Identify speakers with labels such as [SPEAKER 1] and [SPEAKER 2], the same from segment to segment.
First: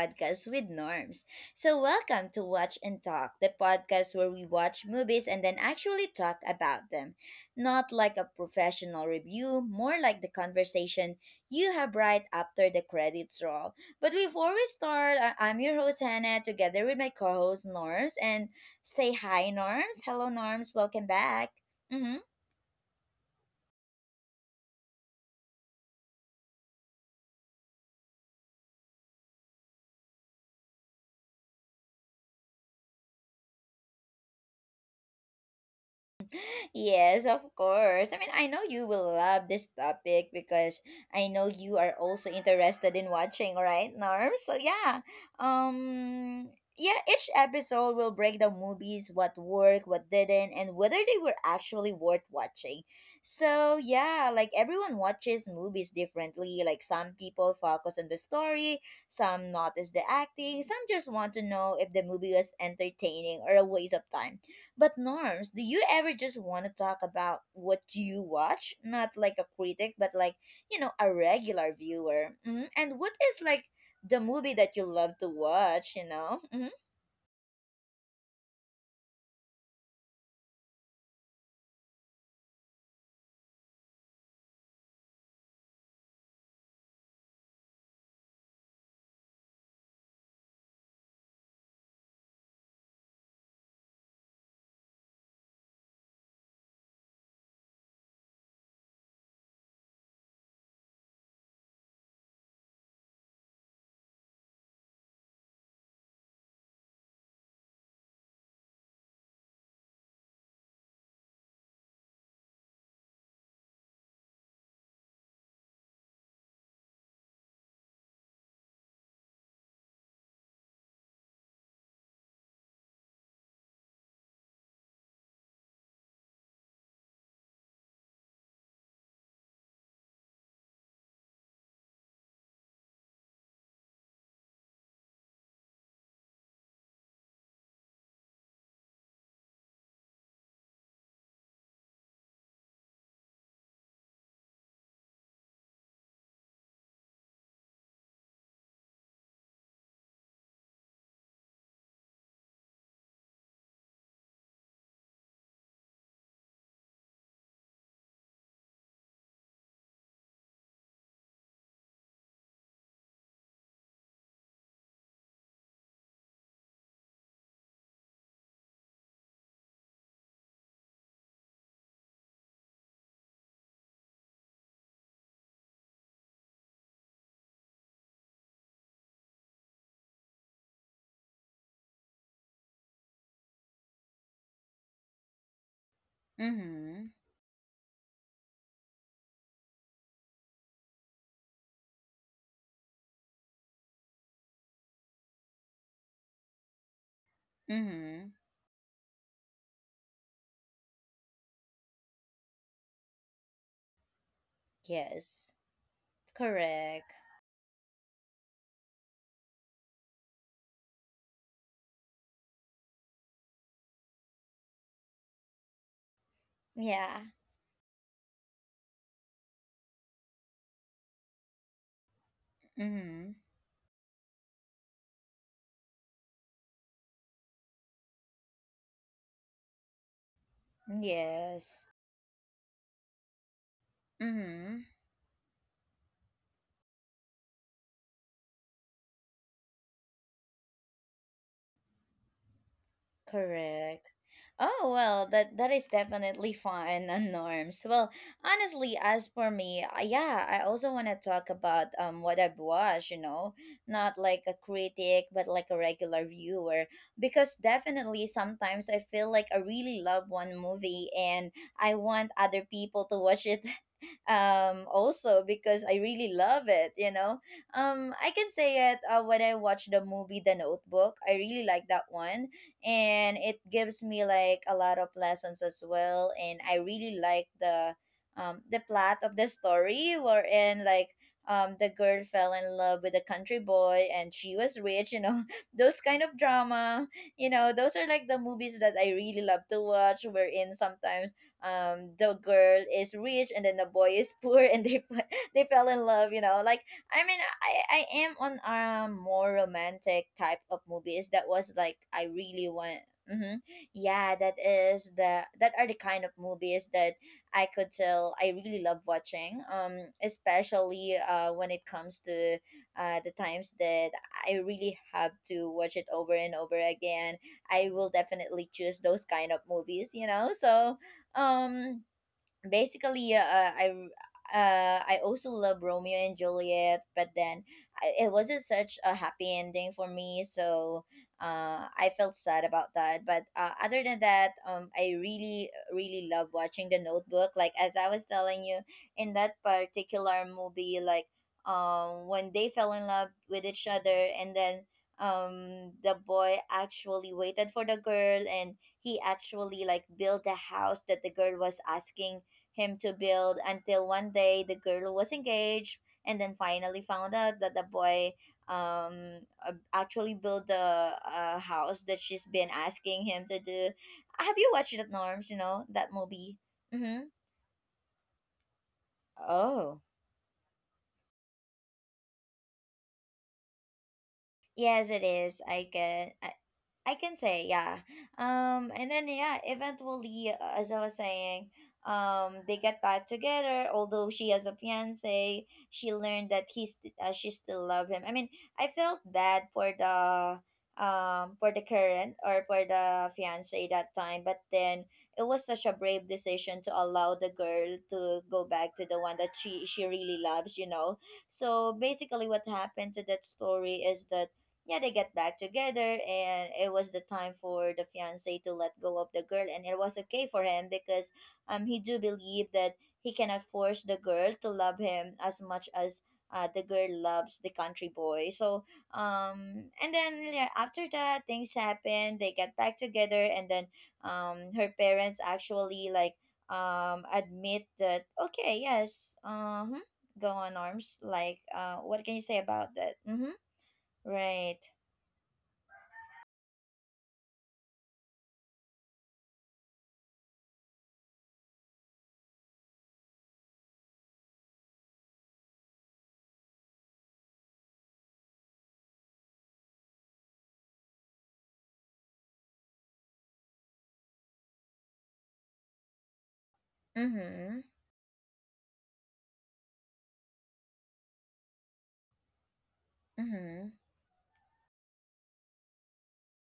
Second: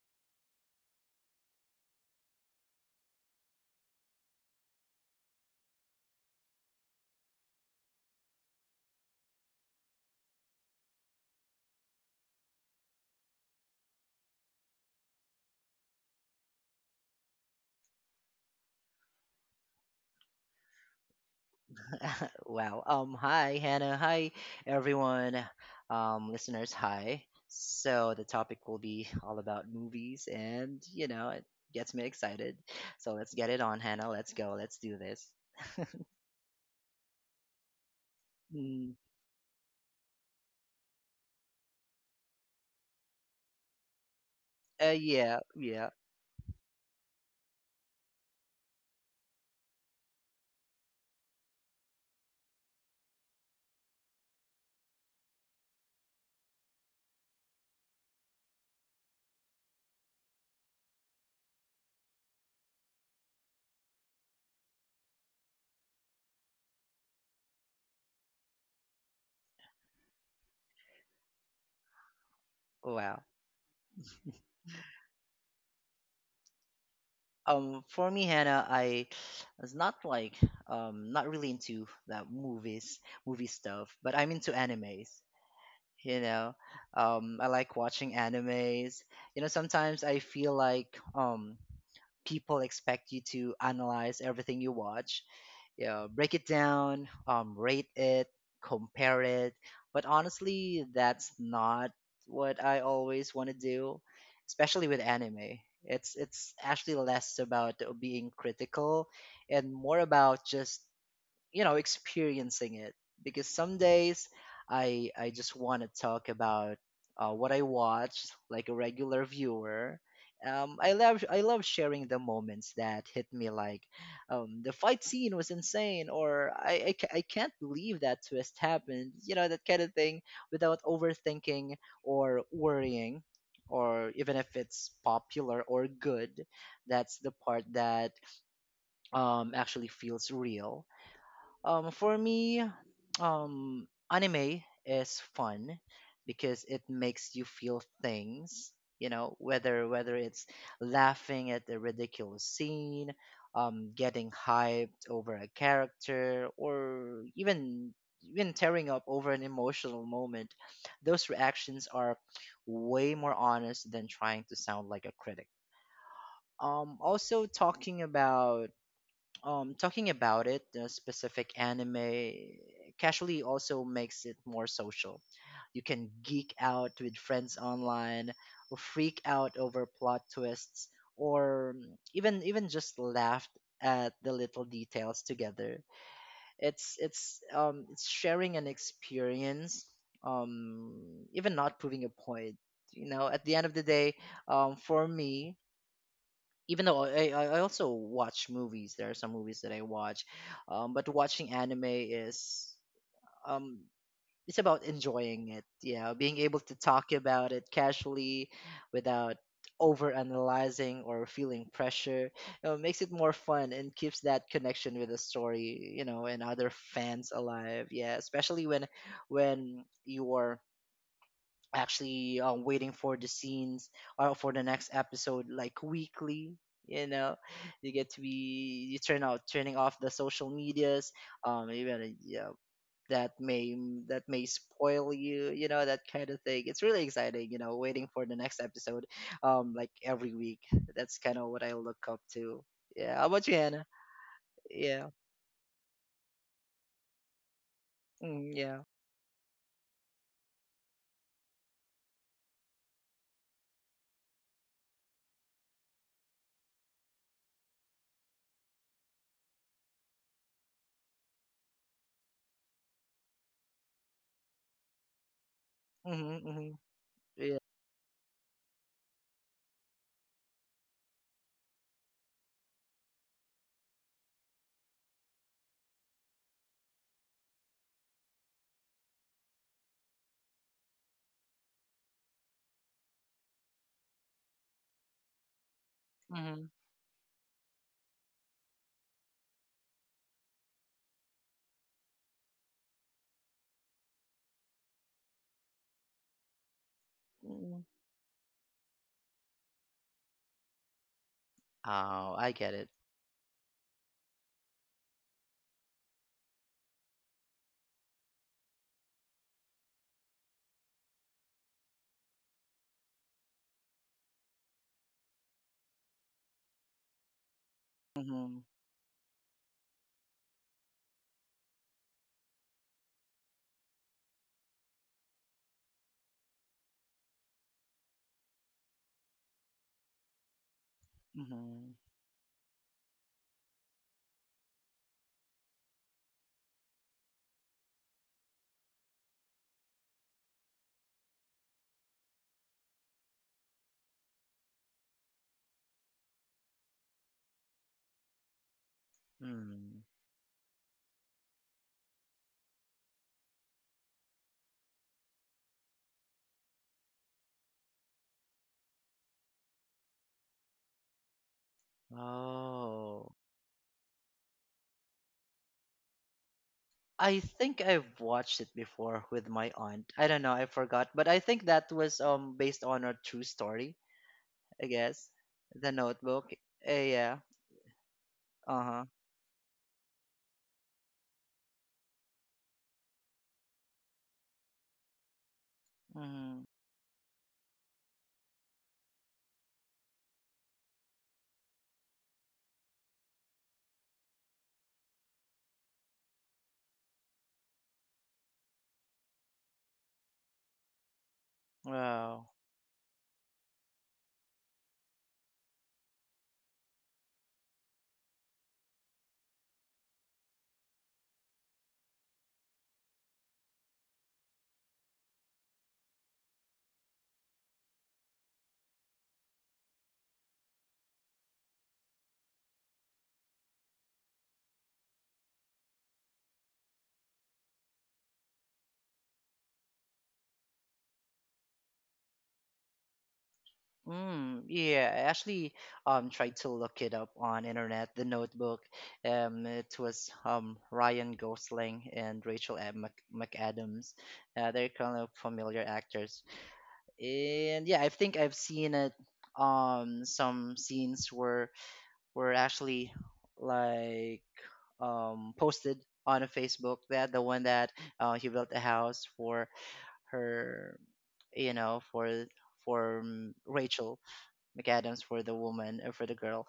[SPEAKER 1] podcast with Norms. So, welcome to Watch and Talk, the podcast where we watch movies and then actually talk about them. Not like a professional review, more like the conversation you have right after the credits roll. But before we start, I'm your host Hannah together with my co host Norms, and say hi, Norms. Hello, Norms. Welcome back. Mm hmm.
[SPEAKER 2] Wow. Hi, Hannah. Hi, everyone. Listeners. Hi. So the topic will be all about movies, and it gets me excited. So let's get it on, Hannah. Let's go. Let's do this.
[SPEAKER 1] Yes, of course. I mean, I know you
[SPEAKER 2] Mm,
[SPEAKER 1] will love this topic because I know you are also interested in watching, right, Norm? So yeah,
[SPEAKER 2] yeah. Yeah.
[SPEAKER 1] um, yeah. Each episode will break down movies, what worked, what didn't, and whether they were actually worth watching. So yeah, like everyone watches movies differently. Like some people focus on the story, some notice the acting, some just want to know if the movie was entertaining or a waste of time. But Norms, do you ever just want to talk about what you watch? Not like a critic, but like, a regular viewer. And what
[SPEAKER 2] Wow.
[SPEAKER 1] is like the movie that you love to watch, you know? Hmm.
[SPEAKER 2] For me, Hannah, I was not like not really into that movie stuff, but I'm into animes. you know I like watching animes. Sometimes I feel like people expect you to analyze everything you watch, break it down, rate it, compare it. But honestly, that's not what I always want to do, especially with anime. It's actually less about being critical and more about just experiencing it, because some days I just want to talk about what I watched like a regular viewer. I love sharing the moments that hit me, like the fight scene was insane, or I can't believe that twist happened. That kind of thing, without overthinking or worrying, or even if it's popular or good. That's the part that actually feels real. For me, anime is fun because it makes you feel things. Whether it's laughing at a ridiculous scene, getting hyped over a character, or even tearing up over an emotional moment, those reactions are way more honest than trying to sound like a critic. Also, talking about it, the specific anime, casually also makes it more social. You can geek out with friends online or freak out over plot twists, or even just laugh at the little details together. it's
[SPEAKER 1] Mm-hmm.
[SPEAKER 2] it's um it's sharing an experience, um even not proving a point. At the end of the day, for me, even though I also
[SPEAKER 1] Mm-hmm.
[SPEAKER 2] watch movies, there are some movies that I watch, but watching anime is, um, it's about enjoying
[SPEAKER 1] Yes,
[SPEAKER 2] it. Yeah, being able to
[SPEAKER 1] correct.
[SPEAKER 2] talk about it casually, without overanalyzing or feeling pressure, makes it more fun and keeps that connection with the story, and other
[SPEAKER 1] Yeah.
[SPEAKER 2] fans alive. Yeah, especially when you are actually waiting for the
[SPEAKER 1] Mm-hmm.
[SPEAKER 2] scenes or for the next episode, like weekly. you know you get to be, you turning off the social medias,
[SPEAKER 1] Yes.
[SPEAKER 2] even, yeah, that may that may
[SPEAKER 1] Mm-hmm.
[SPEAKER 2] spoil you, you know that kind of thing. It's really exciting, waiting for the next episode like every week. That's kind of what I look up to. Yeah, how about you, Hannah?
[SPEAKER 1] Correct. Oh
[SPEAKER 2] Yeah,
[SPEAKER 1] well, that is definitely fun, and Norms, well,
[SPEAKER 2] yeah.
[SPEAKER 1] honestly, as for me, yeah, I also want to talk about what I've watched. You know, not like a critic, but like a regular viewer. Because definitely, sometimes I feel like I really love one movie and I want other people to watch it also because I really
[SPEAKER 2] Mm-hmm,
[SPEAKER 1] love
[SPEAKER 2] mm-hmm,
[SPEAKER 1] it, you know.
[SPEAKER 2] yeah,
[SPEAKER 1] I can say it, when I watch the movie The Notebook, I really like that one and it gives me like a lot of lessons as well, and I really like the plot of the story, wherein like the girl fell in love with a country boy and she was rich, you know. Those kind of
[SPEAKER 2] mm-hmm,
[SPEAKER 1] drama, you know, those are like the movies that I really love to watch. Wherein sometimes the girl is rich and then the boy is poor, and they fell in love, you know, like i mean
[SPEAKER 2] mm-hmm.
[SPEAKER 1] i i am on a more romantic type of movies that was like I
[SPEAKER 2] Oh, I
[SPEAKER 1] really
[SPEAKER 2] get it.
[SPEAKER 1] want. Mm-hmm. Yeah, that are the kind of movies that I could tell I really love watching, especially when it comes to the times that I really have to watch it over and over again. I will
[SPEAKER 2] Mm-hmm,
[SPEAKER 1] definitely choose those kind of movies, you know. So 嗯。Basically I also love Romeo and Juliet, but then it wasn't such a happy ending for me, so
[SPEAKER 2] mm-hmm.
[SPEAKER 1] I felt sad about that. But other than that, I really, really love watching The Notebook. Like as I was telling you, in that particular movie, like when they fell in love with each other, and then the boy actually waited for the girl, and he actually
[SPEAKER 2] Hmm.
[SPEAKER 1] like built a house that the girl was asking him to build, until one day the girl was engaged and then finally found out that the boy um actually built the house that she's been asking
[SPEAKER 2] Oh.
[SPEAKER 1] him to do. Have you watched that, Norms, that movie? Mhm.
[SPEAKER 2] I think I've watched it before with my
[SPEAKER 1] Oh.
[SPEAKER 2] aunt. I don't know, I forgot, but I think that was based on a true story, I
[SPEAKER 1] Yes, it
[SPEAKER 2] guess.
[SPEAKER 1] is.
[SPEAKER 2] The Notebook.
[SPEAKER 1] I
[SPEAKER 2] Yeah.
[SPEAKER 1] can say, yeah.
[SPEAKER 2] Uh-huh.
[SPEAKER 1] And then yeah, eventually, as I was saying, they get back together. Although she has a fiance, she learned
[SPEAKER 2] Mm.
[SPEAKER 1] that he's she still love him. I mean, I felt bad for the current, or for the fiance that time, but then it was such a brave decision to allow the girl to go back to the one that she really loves, you know. So
[SPEAKER 2] Wow.
[SPEAKER 1] basically, what happened to that story is that yeah, they get back together, and it was the time for the fiance to let go of the girl, and it was okay for him because he do believe that he cannot force the girl to love him as much as the girl loves the country boy. So and then yeah, after that things happen, they get back together, and then her parents actually like admit that, okay, yes, uh huh. Go on, arms, like what can you say about that? Mm-hmm.
[SPEAKER 2] Mm,
[SPEAKER 1] Right.
[SPEAKER 2] yeah, I actually tried to look it up on internet, The Notebook. It was Ryan Gosling and Rachel Mc McAdams. They're kind of familiar actors, and yeah, I think I've seen it. Some scenes were actually, like, posted on a Facebook, that the one
[SPEAKER 1] Mm-hmm.
[SPEAKER 2] that he built a house for her, you know for for
[SPEAKER 1] Mm-hmm.
[SPEAKER 2] Rachel McAdams, for the woman, for the girl.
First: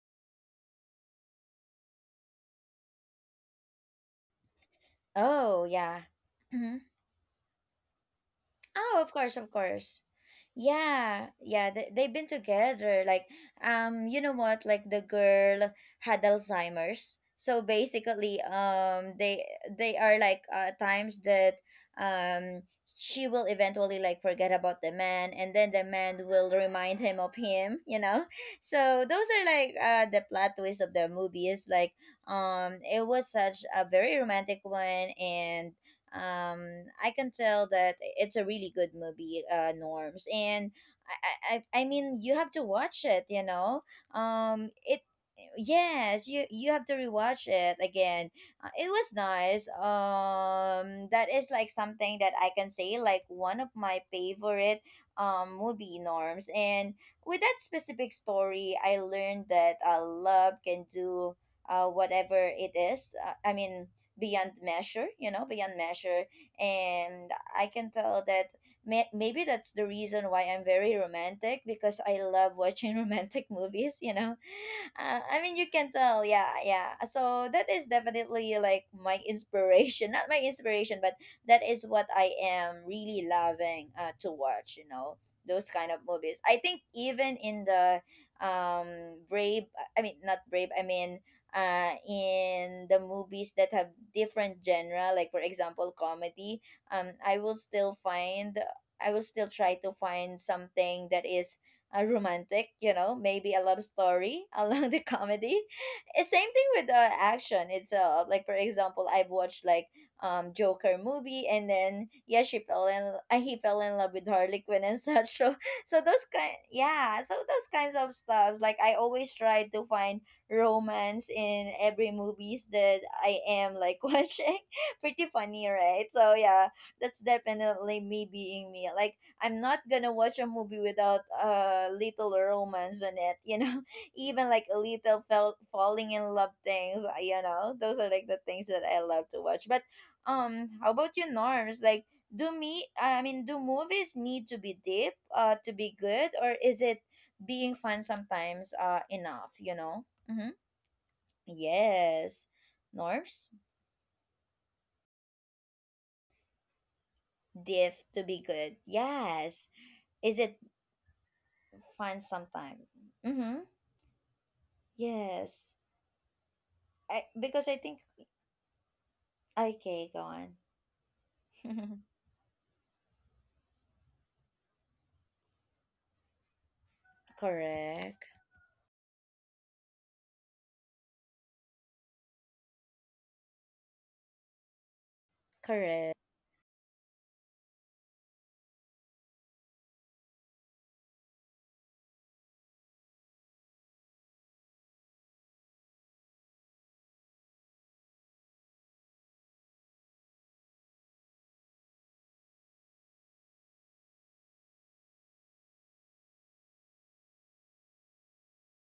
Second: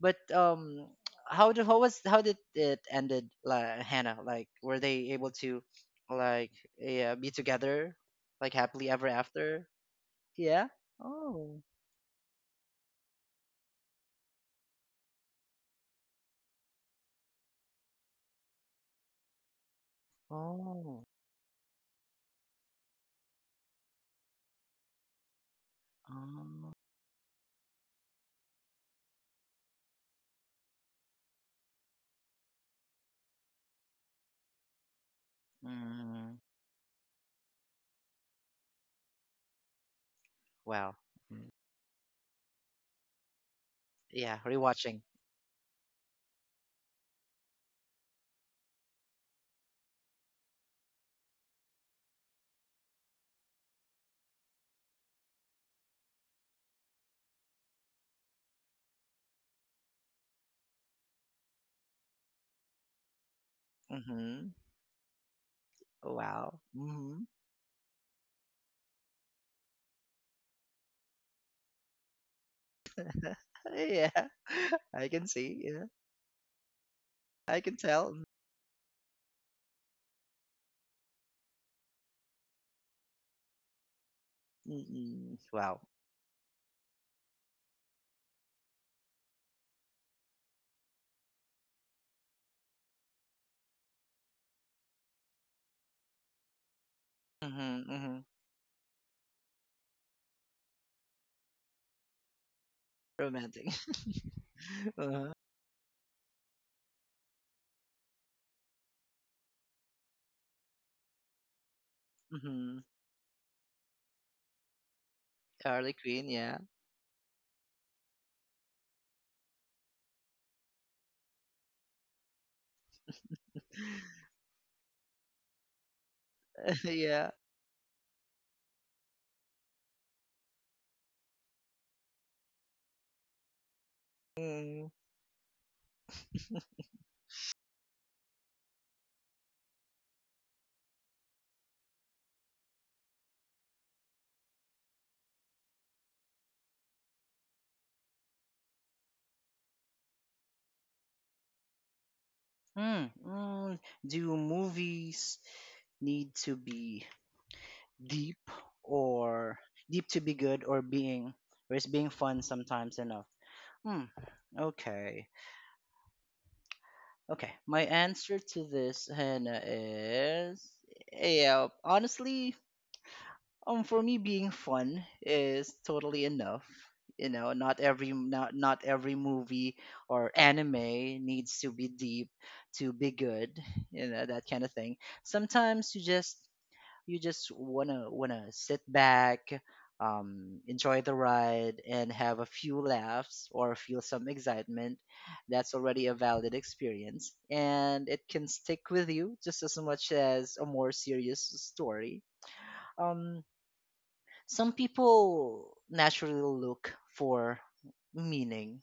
[SPEAKER 2] But how do how was how did it ended, like, Hannah, like, were they able to,
[SPEAKER 1] Oh, yeah.
[SPEAKER 2] like,
[SPEAKER 1] Mhm.
[SPEAKER 2] yeah, be together, like, happily
[SPEAKER 1] Oh,
[SPEAKER 2] ever
[SPEAKER 1] of course, of
[SPEAKER 2] after?
[SPEAKER 1] course.
[SPEAKER 2] Yeah.
[SPEAKER 1] Yeah,
[SPEAKER 2] Oh.
[SPEAKER 1] yeah, they've been together. Like, you know what? Like the girl had Alzheimer's. So basically, they are like
[SPEAKER 2] Oh.
[SPEAKER 1] times that um she will eventually like forget about the man, and then the man will
[SPEAKER 2] Um,
[SPEAKER 1] remind him of him. You know, so those are like the plot twist of the movie. Is like it was such a very romantic one, and
[SPEAKER 2] mm,
[SPEAKER 1] I can tell that it's a really good movie, Norms, and
[SPEAKER 2] wow.
[SPEAKER 1] i
[SPEAKER 2] Mm,
[SPEAKER 1] i, I I mean you have to watch it, you know.
[SPEAKER 2] yeah, rewatching.
[SPEAKER 1] It Yes, you have to rewatch it again. It was nice. That is like something that I can say, like one of my favorite movie, Norms, and with that specific story I learned that love can do whatever it is. I mean,
[SPEAKER 2] Mm-hmm.
[SPEAKER 1] beyond measure, you know, beyond measure.
[SPEAKER 2] Wow. Mm-hmm.
[SPEAKER 1] And I can tell that maybe that's the reason why I'm very romantic, because I love watching romantic movies,
[SPEAKER 2] Yeah.
[SPEAKER 1] you know.
[SPEAKER 2] I can
[SPEAKER 1] I
[SPEAKER 2] see.
[SPEAKER 1] mean, you
[SPEAKER 2] Yeah.
[SPEAKER 1] can tell, yeah, yeah. So
[SPEAKER 2] I
[SPEAKER 1] that
[SPEAKER 2] can
[SPEAKER 1] is
[SPEAKER 2] tell.
[SPEAKER 1] definitely like my inspiration, not my inspiration, but that is what I am really loving, to watch. You know,
[SPEAKER 2] Mm-mm.
[SPEAKER 1] those
[SPEAKER 2] Wow.
[SPEAKER 1] kind of movies. I think even in the Brave, I mean not Brave, I mean, in the movies that have different genre, like for example comedy, um, I will
[SPEAKER 2] Mm-hmm.
[SPEAKER 1] still
[SPEAKER 2] Mm-hmm.
[SPEAKER 1] find I will still try to find something that is romantic, you know, maybe a
[SPEAKER 2] Romantic.
[SPEAKER 1] love story along the
[SPEAKER 2] Uh-huh.
[SPEAKER 1] comedy. Same thing with action. It's like for example, I've watched like Joker movie, and then yeah, she
[SPEAKER 2] Mm-hmm.
[SPEAKER 1] fell in he fell in love with Harley Quinn and such. So
[SPEAKER 2] Harley
[SPEAKER 1] so those
[SPEAKER 2] Quinn,
[SPEAKER 1] kind,
[SPEAKER 2] yeah.
[SPEAKER 1] yeah, so those kinds of stuffs. Like I always try to find romance in every movies that I am like watching. Pretty funny, right? So yeah, that's
[SPEAKER 2] Yeah.
[SPEAKER 1] definitely me being me. Like I'm not gonna watch a movie without a little romance in it, you know. Even like a
[SPEAKER 2] Mm.
[SPEAKER 1] little felt falling in love things, you know. Those are like the things that I love to watch. But how about you, Norms? Like, do me? I mean, do movies need to be deep, to be good, or is it being fun sometimes, enough? You know. Mm-hmm. Yes.
[SPEAKER 2] Mm,
[SPEAKER 1] Norms?
[SPEAKER 2] mm. Do movies need to be
[SPEAKER 1] Diff to
[SPEAKER 2] deep,
[SPEAKER 1] be good.
[SPEAKER 2] or
[SPEAKER 1] Yes.
[SPEAKER 2] deep to be
[SPEAKER 1] Is it
[SPEAKER 2] good, or being or is being
[SPEAKER 1] fun
[SPEAKER 2] fun
[SPEAKER 1] sometime?
[SPEAKER 2] sometimes enough?
[SPEAKER 1] Mm-hmm.
[SPEAKER 2] Hmm. Okay.
[SPEAKER 1] Yes. I
[SPEAKER 2] Okay.
[SPEAKER 1] Because I
[SPEAKER 2] My
[SPEAKER 1] think,
[SPEAKER 2] answer to this, Hannah,
[SPEAKER 1] okay, go on.
[SPEAKER 2] is yeah. Honestly, for me, being fun is totally enough. Not every
[SPEAKER 1] Correct.
[SPEAKER 2] movie or anime needs to be deep to be good. You know that kind of thing. Sometimes you
[SPEAKER 1] Correct.
[SPEAKER 2] just you just wanna sit back, enjoy the ride and have a few laughs or feel some excitement. That's already a valid experience, and it can stick with you just as much as a more serious story. um, some people naturally look for meaning.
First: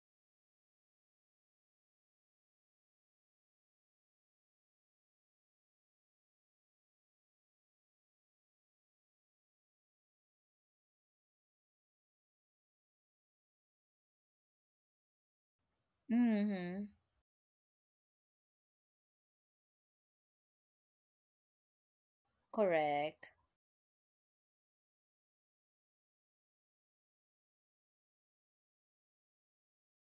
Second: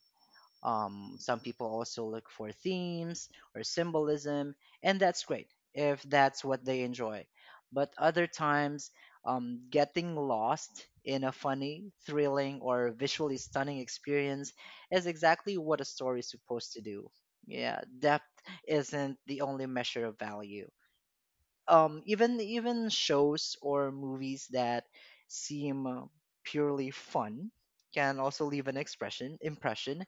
[SPEAKER 2] Some people also look for themes or symbolism, and that's great if that's what they enjoy. But other times, getting lost in a funny, thrilling, or visually stunning experience is exactly what a story is supposed to
[SPEAKER 1] Mm-hmm.
[SPEAKER 2] do. Yeah, depth isn't the only measure of value, even
[SPEAKER 1] Correct.
[SPEAKER 2] shows or movies that seem purely fun can also leave an expression impression.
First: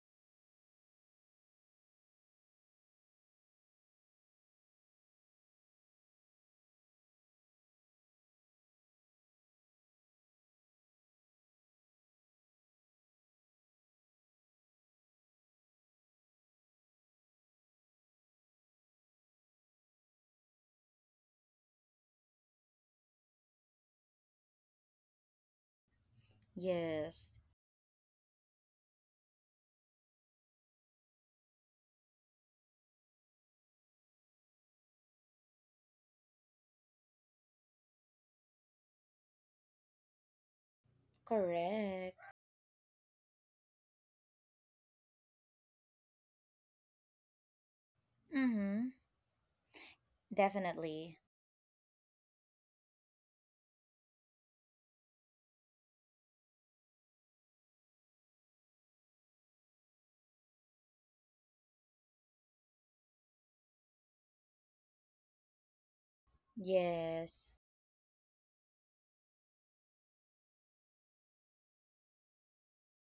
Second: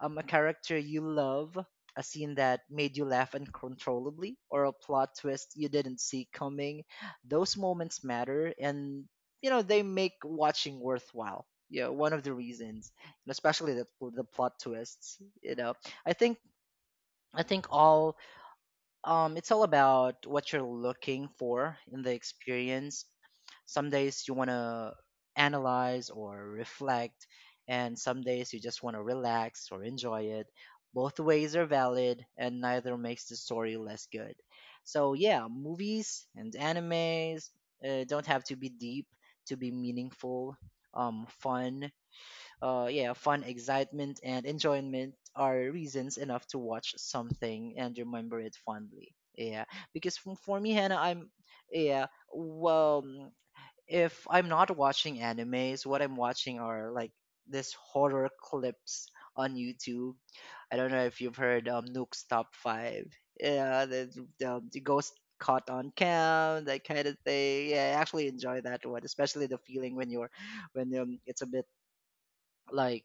[SPEAKER 2] A character you love, a scene that made you laugh uncontrollably, or a plot twist you didn't see coming, those moments matter, and they make watching worthwhile. Yeah, one of the reasons, and especially the plot twists, i think I think all it's all about what you're looking for in the experience. Some days you want to analyze or reflect,
[SPEAKER 1] Yes.
[SPEAKER 2] and some days you just want to relax or enjoy it. Both ways are valid, and neither makes the story less good. So, yeah, movies and animes don't have to be deep to be meaningful. um, fun,
[SPEAKER 1] Correct.
[SPEAKER 2] yeah, Fun, excitement, and enjoyment are reasons enough to watch something and remember it
[SPEAKER 1] Mm-hmm.
[SPEAKER 2] fondly. Yeah, because for me, Hannah,
[SPEAKER 1] Definitely.
[SPEAKER 2] I'm yeah. Well, if I'm not watching animes, what I'm watching are like this horror clips on YouTube. I don't know if you've heard Nuke's Top Five. Yeah, the ghost caught on cam, that kind of
[SPEAKER 1] Yes.
[SPEAKER 2] thing. Yeah, I actually enjoy that one, especially the feeling when you're when it's a bit like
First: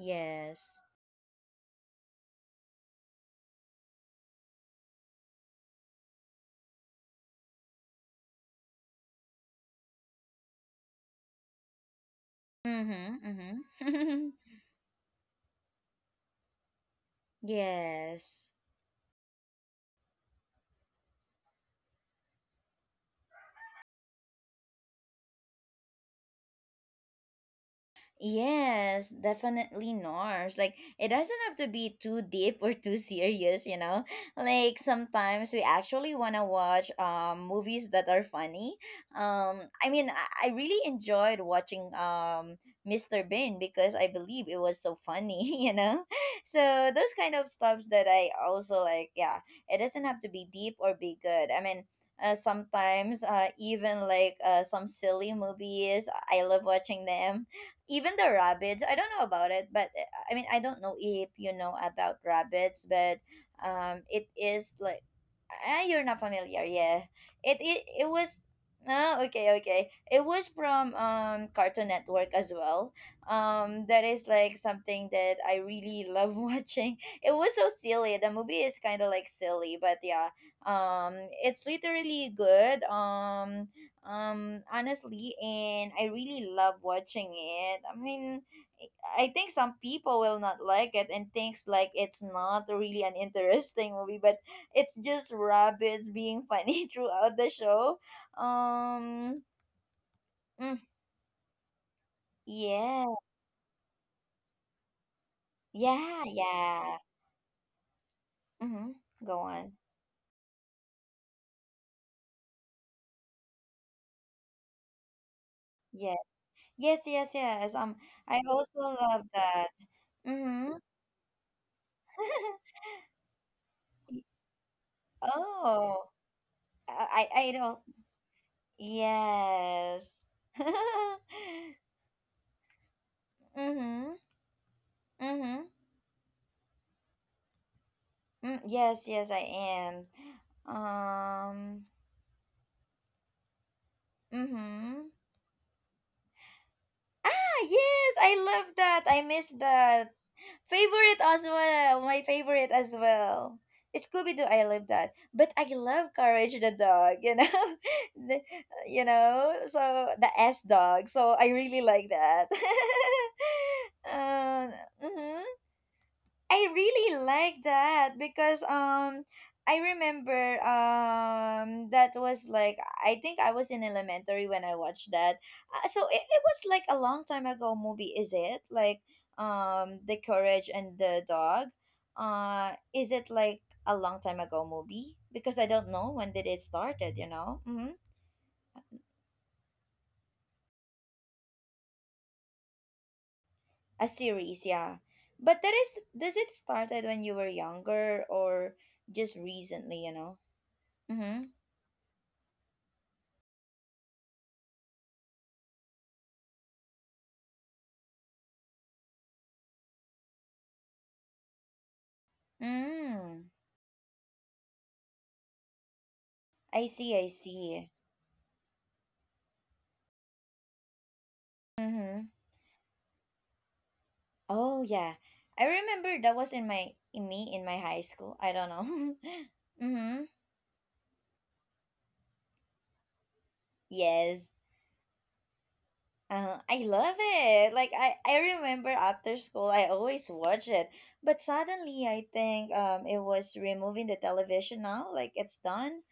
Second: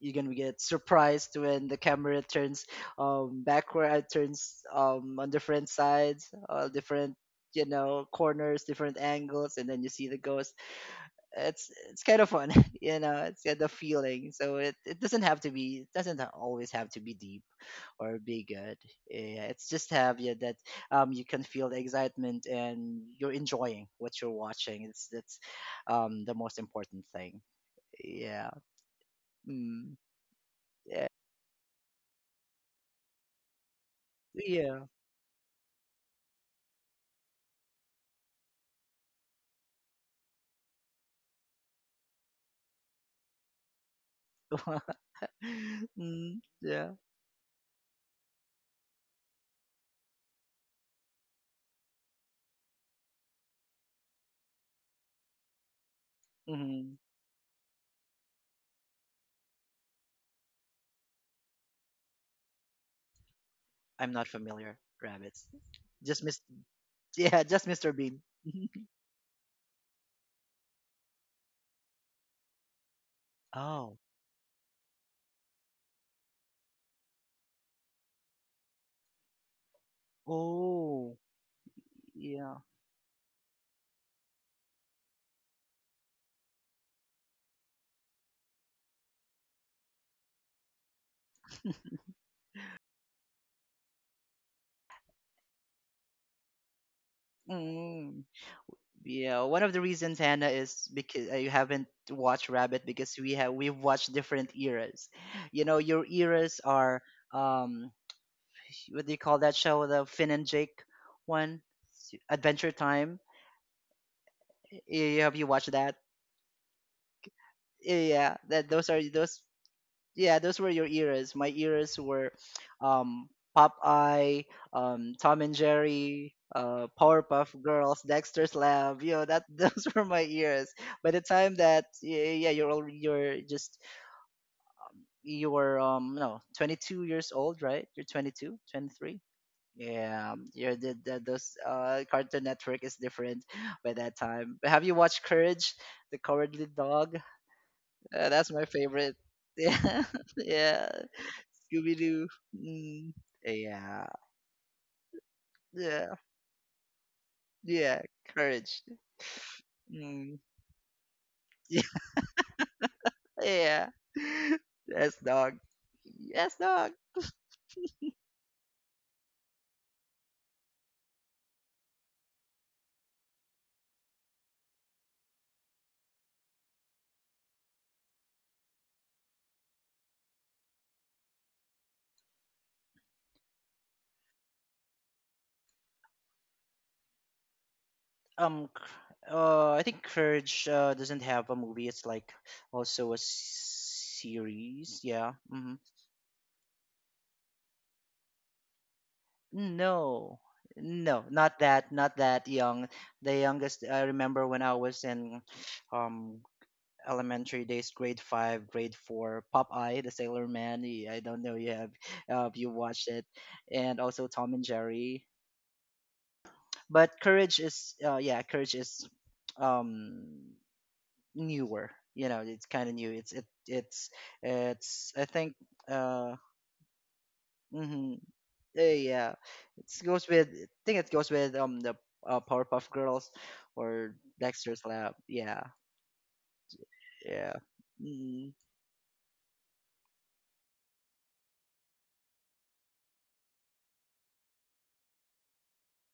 [SPEAKER 2] you're gonna get surprised when the camera turns backward, turns on different sides, different, corners, different angles, and then you see the ghost. It's kind of fun. It's got
[SPEAKER 1] Mm-hmm.
[SPEAKER 2] the
[SPEAKER 1] Mm-hmm.
[SPEAKER 2] feeling. So it doesn't have to be, it doesn't always have to be deep or be
[SPEAKER 1] Yes.
[SPEAKER 2] good. Yeah, it's just have, yeah, that, you can feel the excitement, and you're enjoying what you're watching. It's that's the most important thing. Yeah,
[SPEAKER 1] Yes, definitely,
[SPEAKER 2] mm.
[SPEAKER 1] Norms. Like
[SPEAKER 2] Yeah.
[SPEAKER 1] it doesn't have to be too deep or too serious, you know? Like
[SPEAKER 2] Yeah.
[SPEAKER 1] sometimes we actually wanna watch movies that are funny. I mean, I really enjoyed watching Mr. Bean, because I believe it was so funny, you know?
[SPEAKER 2] Mm,
[SPEAKER 1] So
[SPEAKER 2] yeah.
[SPEAKER 1] those kind of stuffs that I also like, yeah, it doesn't have to be deep or be good. I mean, sometimes, even like, some silly movies I love
[SPEAKER 2] Hmm.
[SPEAKER 1] watching them. Even the rabbits, I don't know about it, but I mean, I don't know if you know about rabbits, but
[SPEAKER 2] I'm
[SPEAKER 1] it
[SPEAKER 2] not
[SPEAKER 1] is
[SPEAKER 2] familiar.
[SPEAKER 1] like.
[SPEAKER 2] Rabbits.
[SPEAKER 1] Ah, you're not
[SPEAKER 2] Just Miss.
[SPEAKER 1] familiar, yeah.
[SPEAKER 2] Yeah, just Mr.
[SPEAKER 1] It
[SPEAKER 2] Bean.
[SPEAKER 1] was. Oh, okay, okay. It was from Cartoon Network as well.
[SPEAKER 2] Oh.
[SPEAKER 1] That is like something that I really love watching. It was so silly. The movie is kind of like silly, but yeah,
[SPEAKER 2] Oh.
[SPEAKER 1] um, it's literally
[SPEAKER 2] Yeah.
[SPEAKER 1] good. Honestly, and I really love watching it. I mean, I think some people will not like it and thinks like it's not really an interesting movie, but it's just rabbits being funny throughout the show.
[SPEAKER 2] Mm.
[SPEAKER 1] um
[SPEAKER 2] Yeah. One of the reasons, Hannah,
[SPEAKER 1] mm,
[SPEAKER 2] is because you haven't watched Rabbit,
[SPEAKER 1] yeah,
[SPEAKER 2] because we've watched different eras. Your
[SPEAKER 1] yeah,
[SPEAKER 2] eras
[SPEAKER 1] yeah.
[SPEAKER 2] are, um
[SPEAKER 1] Mm-hmm.
[SPEAKER 2] what do you
[SPEAKER 1] Go
[SPEAKER 2] call that
[SPEAKER 1] on.
[SPEAKER 2] show, the Finn and Jake one? Adventure Time. Have you watched that?
[SPEAKER 1] Yeah, yes, yes, yes.
[SPEAKER 2] Yeah.
[SPEAKER 1] I
[SPEAKER 2] That
[SPEAKER 1] also
[SPEAKER 2] Those are
[SPEAKER 1] love
[SPEAKER 2] those.
[SPEAKER 1] that.
[SPEAKER 2] Yeah, those were
[SPEAKER 1] Mm-hmm.
[SPEAKER 2] your eras. My eras were um, Popeye, Tom and
[SPEAKER 1] Oh,
[SPEAKER 2] Jerry,
[SPEAKER 1] I
[SPEAKER 2] Powerpuff
[SPEAKER 1] don't.
[SPEAKER 2] Girls, Dexter's Lab. You know that those were
[SPEAKER 1] Yes.
[SPEAKER 2] my eras. By the time that, yeah, yeah, you're already you're just
[SPEAKER 1] Mhm. Mhm.
[SPEAKER 2] you're no, 22 years old, right? You're 22,
[SPEAKER 1] Mm, yes,
[SPEAKER 2] 23.
[SPEAKER 1] yes, I am.
[SPEAKER 2] Yeah, you're the those,
[SPEAKER 1] Um.
[SPEAKER 2] Cartoon Network is different by that time. But have you
[SPEAKER 1] Mhm.
[SPEAKER 2] watched Courage, the Cowardly Dog?
[SPEAKER 1] Ah, yes, I
[SPEAKER 2] That's my
[SPEAKER 1] love that.
[SPEAKER 2] favorite.
[SPEAKER 1] I miss
[SPEAKER 2] Yeah,
[SPEAKER 1] that.
[SPEAKER 2] yeah.
[SPEAKER 1] Favorite as
[SPEAKER 2] Scooby
[SPEAKER 1] well. My
[SPEAKER 2] Doo.
[SPEAKER 1] favorite as
[SPEAKER 2] Mm,
[SPEAKER 1] well.
[SPEAKER 2] yeah,
[SPEAKER 1] Scooby Doo. I love that. But I love
[SPEAKER 2] yeah,
[SPEAKER 1] Courage the dog. You know,
[SPEAKER 2] yeah.
[SPEAKER 1] the,
[SPEAKER 2] Courage.
[SPEAKER 1] you know. So the
[SPEAKER 2] Mm,
[SPEAKER 1] S dog. So I really like that.
[SPEAKER 2] yeah.
[SPEAKER 1] um.
[SPEAKER 2] Yes,
[SPEAKER 1] Mhm.
[SPEAKER 2] dog. Yes,
[SPEAKER 1] I
[SPEAKER 2] dog.
[SPEAKER 1] really like that because I remember that was like I think I was in elementary when I watched that. So it was like a long time ago movie, is it? Like The Courage and the Dog. Is it like a long time ago movie? Because I don't know when did it started, Mm-hmm.
[SPEAKER 2] Um, c- I think Courage, doesn't have a movie. It's like also a
[SPEAKER 1] A series, yeah.
[SPEAKER 2] series. Yeah.
[SPEAKER 1] But that
[SPEAKER 2] Hmm.
[SPEAKER 1] is does it started when you were younger or just recently,
[SPEAKER 2] No, no,
[SPEAKER 1] Mm-hmm.
[SPEAKER 2] not that, not that young. The youngest I remember, when I was in um elementary days, grade five, grade four, Popeye the Sailor Man. I don't know you have, if you watched it,
[SPEAKER 1] Mm.
[SPEAKER 2] and also Tom and Jerry.
[SPEAKER 1] I see,
[SPEAKER 2] But
[SPEAKER 1] I
[SPEAKER 2] Courage
[SPEAKER 1] see.
[SPEAKER 2] is um newer.
[SPEAKER 1] Mm-hmm.
[SPEAKER 2] It's kind of new. It's it
[SPEAKER 1] Oh
[SPEAKER 2] it's
[SPEAKER 1] yeah.
[SPEAKER 2] I think.
[SPEAKER 1] I remember that
[SPEAKER 2] uh
[SPEAKER 1] was in my high
[SPEAKER 2] mm-hmm,
[SPEAKER 1] school. I don't know.
[SPEAKER 2] yeah, it
[SPEAKER 1] Mm-hmm.
[SPEAKER 2] goes with I think it goes with the, Powerpuff Girls or
[SPEAKER 1] Yes.
[SPEAKER 2] Dexter's Lab. Yeah,
[SPEAKER 1] I love
[SPEAKER 2] yeah.
[SPEAKER 1] it. Like I,
[SPEAKER 2] Mm-hmm.
[SPEAKER 1] I remember after school I always watch it. But suddenly I think it was removing the television now, like it's done.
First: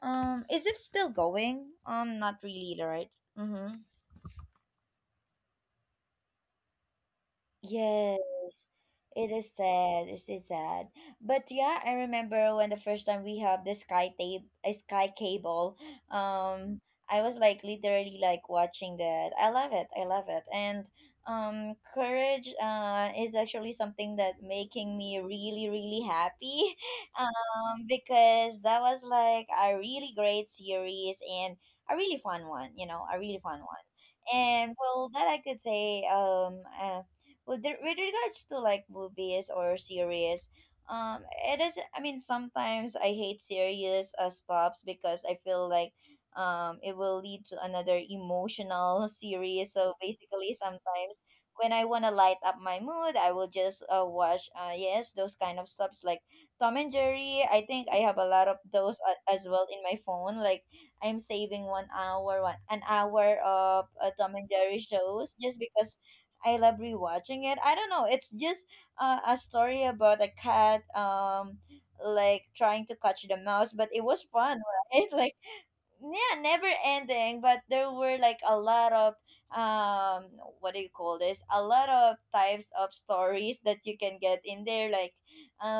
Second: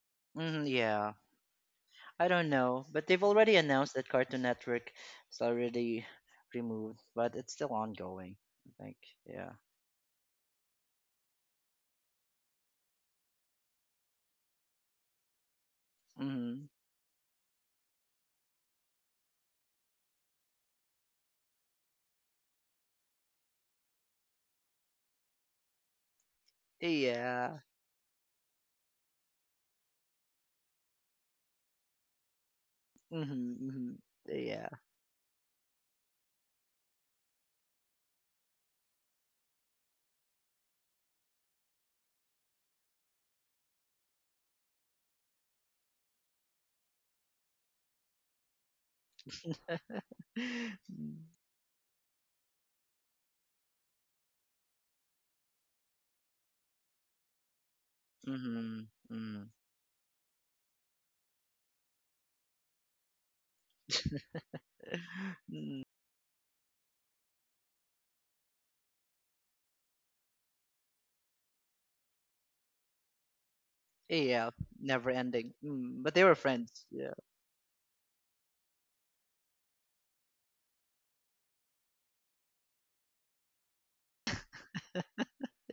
[SPEAKER 1] Is
[SPEAKER 2] Mm-hmm,
[SPEAKER 1] it still
[SPEAKER 2] yeah.
[SPEAKER 1] going?
[SPEAKER 2] I
[SPEAKER 1] Not
[SPEAKER 2] don't
[SPEAKER 1] really,
[SPEAKER 2] know, but
[SPEAKER 1] right?
[SPEAKER 2] they've already
[SPEAKER 1] Mm-hmm.
[SPEAKER 2] announced that Cartoon Network is already removed, but it's still ongoing.
[SPEAKER 1] Yes,
[SPEAKER 2] I think,
[SPEAKER 1] it is
[SPEAKER 2] yeah,
[SPEAKER 1] sad. It's really sad. But yeah, I remember when the first time we have the sky tape, a sky cable.
[SPEAKER 2] mm-hmm.
[SPEAKER 1] Um, I was like literally like watching that. I love it. I love it. And courage is actually something that making me really really happy.
[SPEAKER 2] Yeah,
[SPEAKER 1] Because that was like a really great series and a really fun one. You know, a really fun
[SPEAKER 2] mm-hmm.
[SPEAKER 1] one.
[SPEAKER 2] Hmm. Yeah.
[SPEAKER 1] And well, that I could say. With with regards to like movies or series, um it is, I mean, sometimes I hate series stops because I feel like it will lead to another emotional series, so basically
[SPEAKER 2] Mm-hmm.
[SPEAKER 1] sometimes when I want to light up my mood I will just watch, yes, those kind of stops like Tom and Jerry. I think I have a lot of those as
[SPEAKER 2] Mm-hmm.
[SPEAKER 1] well in my phone, like I'm saving 1 hour, one an hour of Tom and Jerry shows just
[SPEAKER 2] Mm,
[SPEAKER 1] because I love rewatching it. I don't know. It's just a story about a cat, like trying to catch the mouse, but it was
[SPEAKER 2] yeah,
[SPEAKER 1] fun, right?
[SPEAKER 2] never
[SPEAKER 1] Like
[SPEAKER 2] ending. Mm, but they
[SPEAKER 1] yeah,
[SPEAKER 2] were
[SPEAKER 1] never
[SPEAKER 2] friends. Yeah,
[SPEAKER 1] ending, but there were like a lot of um what do you call this? A lot of types of stories that you can get in there like